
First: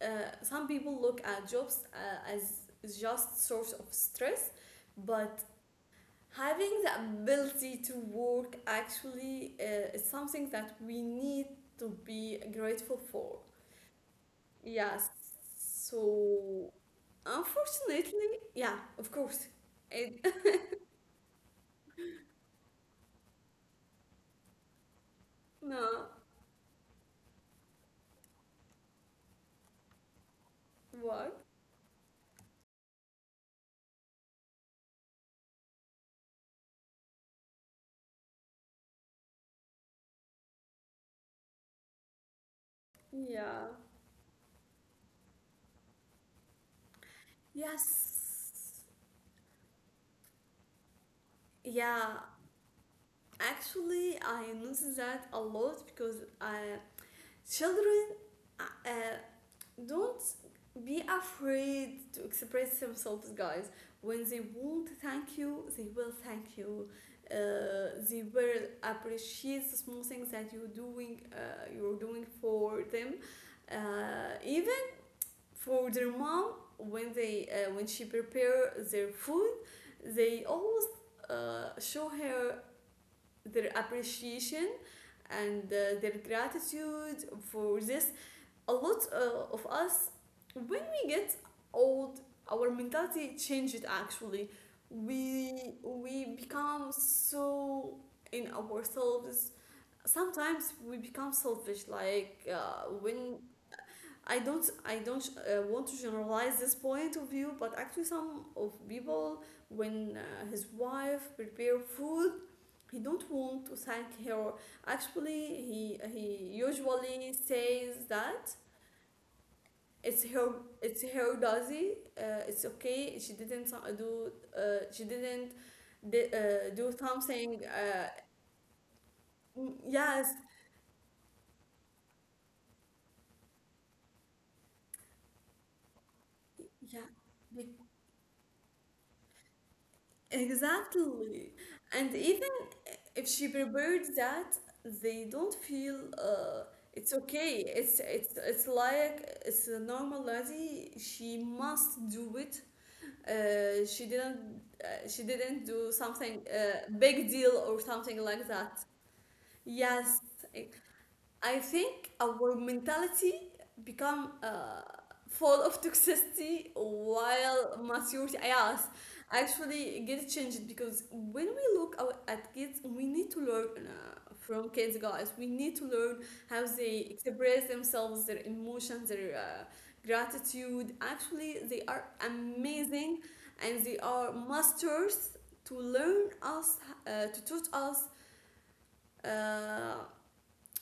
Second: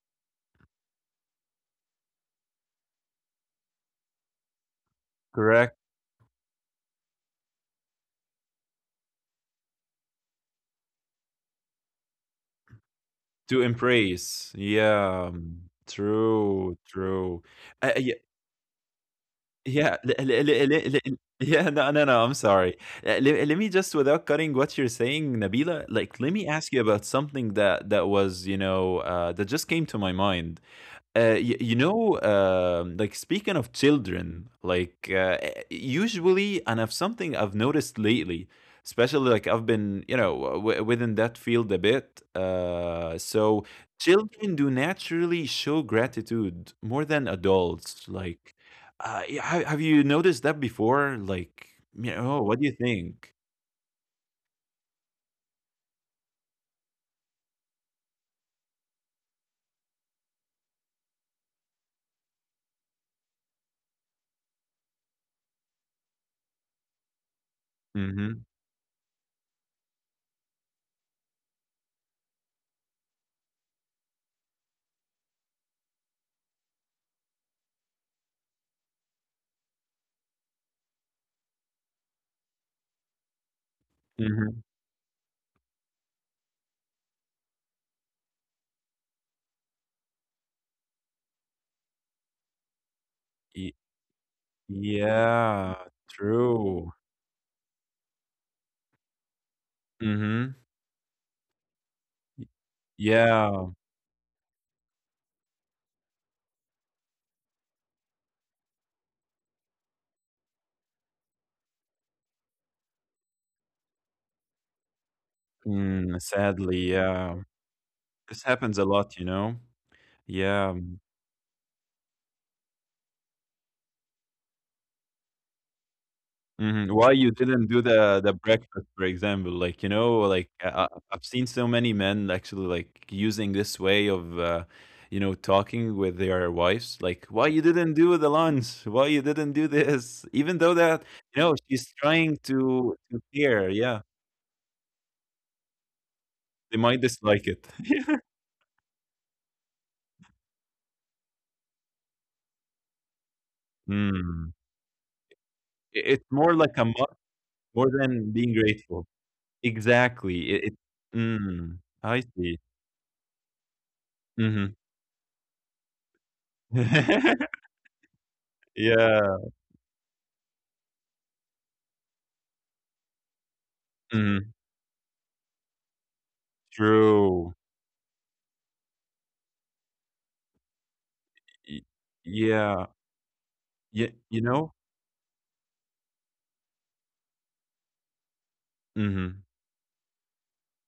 S1: uh, some people look at jobs as just source of stress, but
S2: Correct.
S1: having the ability to work actually is something that we need to be grateful for.
S2: To embrace,
S1: Yes.
S2: yeah. Mm,
S1: So
S2: true, true. Uh, yeah,
S1: unfortunately, yeah, of course.
S2: yeah, le
S1: It.
S2: le le le le yeah, no, no, no, I'm sorry. Le let me just, without cutting what you're saying,
S1: (laughs)
S2: Nabila,
S1: No.
S2: like, let me ask you about something that that was, you know, that just came to my mind.
S1: What?
S2: Y you know, like speaking of children, like usually, and of something I've noticed lately, especially like I've been, you know, w within that field a bit. So
S1: Yeah.
S2: children do naturally show gratitude more than adults. Like
S1: Yes.
S2: yeah, ha have you noticed that before? Like, you
S1: Yeah,
S2: know, what do you think?
S1: actually I noticed that a lot because I. Children uh, uh, don't be afraid to express themselves, guys. When they want to thank you, they will thank you. They
S2: Mhm,
S1: will appreciate the small things that you're doing. You're doing for them, even for their mom when they when she prepare their food, they always show her their
S2: mhm.
S1: appreciation and their gratitude for this. A lot of us, when we get old, our mentality
S2: Y
S1: changes actually. We,
S2: Yeah,
S1: we become
S2: true.
S1: so in ourselves.
S2: Mhm.
S1: Sometimes we become selfish, like, when
S2: Yeah.
S1: I don't want to generalize this point of view, but actually some of people, when his wife prepare food, he don't want to thank her. Actually, he
S2: Mm,
S1: he
S2: sadly, yeah.
S1: usually says
S2: This
S1: that
S2: happens a lot, you know?
S1: it's her,
S2: Yeah.
S1: it's her dozy. Uh, it's okay, she didn't do, she didn't
S2: Mhm.
S1: do
S2: Why you didn't
S1: something,
S2: do
S1: uh.
S2: the breakfast, for example? Like,
S1: Mm,
S2: you know,
S1: yes.
S2: like I've seen so many men actually like using this way of, you know, talking with their wives.
S1: Yeah.
S2: Like, why you
S1: be-
S2: didn't do the lunch? Why you didn't do this? Even though that, you know,
S1: exactly.
S2: she's
S1: And
S2: trying
S1: even
S2: to
S1: if she
S2: care. Yeah,
S1: prepared that, they don't feel,
S2: they
S1: uh,
S2: might
S1: it's
S2: dislike it.
S1: okay,
S2: (laughs)
S1: it's like it's a normal lady she must do it.
S2: Yeah.
S1: She
S2: Mm.
S1: didn't, she didn't
S2: I-
S1: do
S2: It's
S1: something,
S2: more like a must
S1: big deal or
S2: more
S1: something
S2: than being
S1: like that.
S2: grateful.
S1: Yes,
S2: Exactly. It. It—
S1: I I
S2: mm.
S1: think
S2: I see.
S1: our mentality become
S2: Hmm.
S1: full of (laughs) toxicity
S2: (laughs)
S1: while maturity, yes,
S2: Yeah.
S1: actually get changed, because when we look out at kids, we need to learn
S2: Mhm.
S1: from kids, guys. We need to learn how they
S2: True.
S1: express themselves, their emotions, their gratitude. Actually,
S2: Y
S1: they are
S2: Yeah.
S1: amazing and they
S2: Y
S1: are
S2: You know?
S1: masters to learn us, to teach us.
S2: Mhm.
S1: Uh,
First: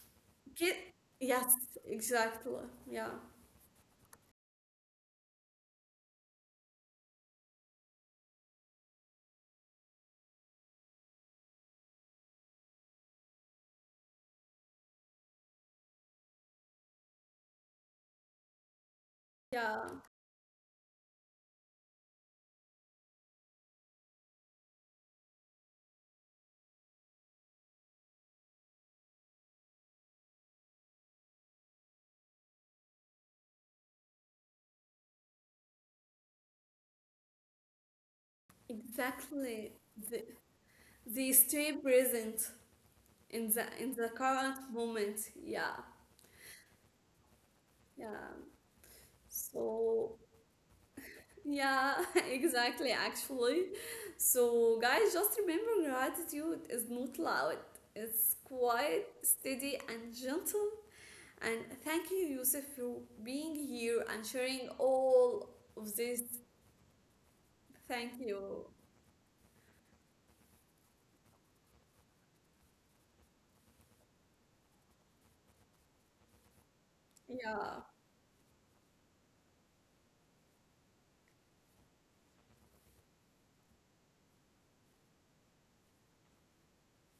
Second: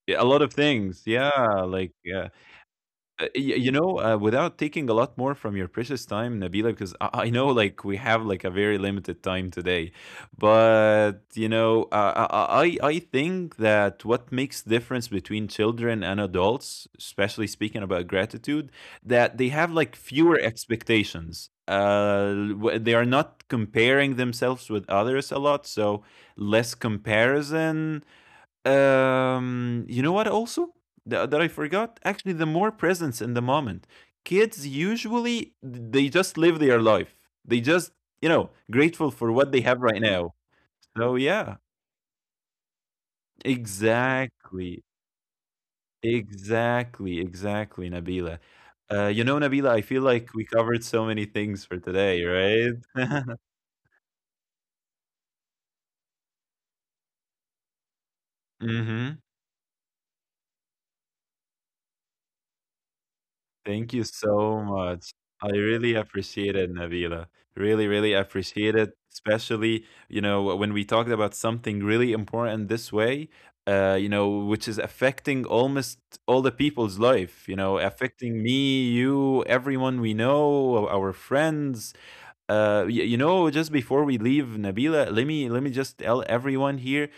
S2: Yeah, a lot of
S1: Ki
S2: things. Yeah,
S1: yes,
S2: like, yeah.
S1: exactly. Yeah,
S2: You know, without taking a lot more from your precious time, Nabila, because I know like we have like a very limited time today, but you know, I think that what makes difference between children and adults, especially speaking about gratitude, that they
S1: yeah,
S2: have like fewer expectations. They are not comparing themselves with others a lot, so less comparison. Um, you know what? Also, that I forgot. Actually, the more presence in the moment. Kids usually they just live their life. They just you know grateful for what they
S1: exactly.
S2: have right
S1: The,
S2: now. So
S1: they
S2: yeah,
S1: stay present in the current
S2: exactly,
S1: moment. Yeah,
S2: exactly, exactly,
S1: yeah.
S2: Nabila. You know, Nabila, I feel
S1: So
S2: like we covered so many things for
S1: yeah,
S2: today,
S1: (laughs)
S2: right?
S1: exactly.
S2: (laughs)
S1: Actually, so guys, just remember, gratitude is not loud. It's quiet,
S2: Hmm.
S1: steady, and gentle. And thank you, Yusuf, for being here
S2: Thank you
S1: and sharing
S2: so much.
S1: all
S2: I
S1: of
S2: really
S1: this.
S2: appreciate it, Nabila. Really, really
S1: Thank you.
S2: appreciate it. Especially, you know, when we talked about something really important this way, you know, which is affecting almost all the people's life, you know,
S1: Yeah.
S2: affecting me, you, everyone we know, our friends, you know, just before we leave, Nabila, let me just tell everyone here,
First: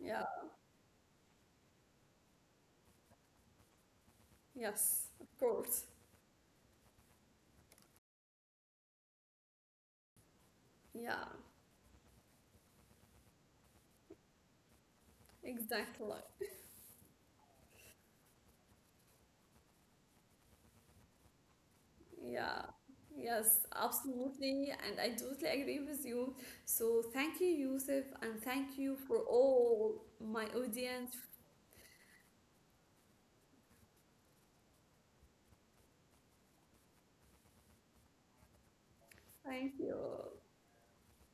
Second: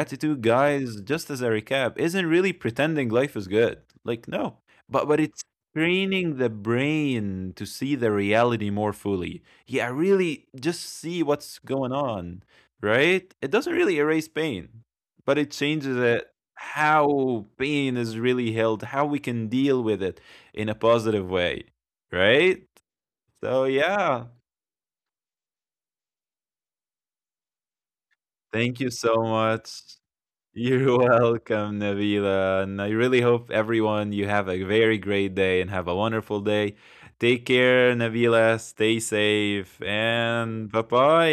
S1: Yeah.
S2: guys. Just as a recap, isn't really pretending life is good. Like no,
S1: Yes,
S2: but
S1: of
S2: it's
S1: course.
S2: training the brain to see the reality more fully. Yeah, really, just see
S1: Yeah,
S2: what's going on, right? It doesn't really erase pain, but it changes
S1: exactly.
S2: it. How pain is really held, how we can deal with it in a positive way,
S1: Yeah,
S2: right?
S1: yes,
S2: So yeah,
S1: absolutely. And I totally agree with you. So thank you, Yusuf, and thank
S2: thank you
S1: you for
S2: so much.
S1: all my
S2: You're (laughs)
S1: audience.
S2: welcome, Nabila. And I really hope everyone you have a very great day and have a wonderful day. Take care, Nabila. Stay
S1: Thank
S2: safe.
S1: you.
S2: And bye bye,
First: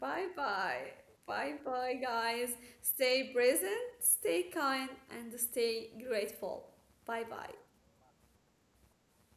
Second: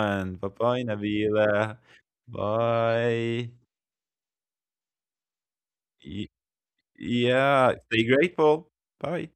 S1: Bye
S2: Bye bye,
S1: bye. Bye
S2: Nabila.
S1: bye, guys. Stay
S2: Bye.
S1: present, stay kind, and stay
S2: Y-
S1: grateful. Bye bye.
S2: yeah. Stay grateful. Bye.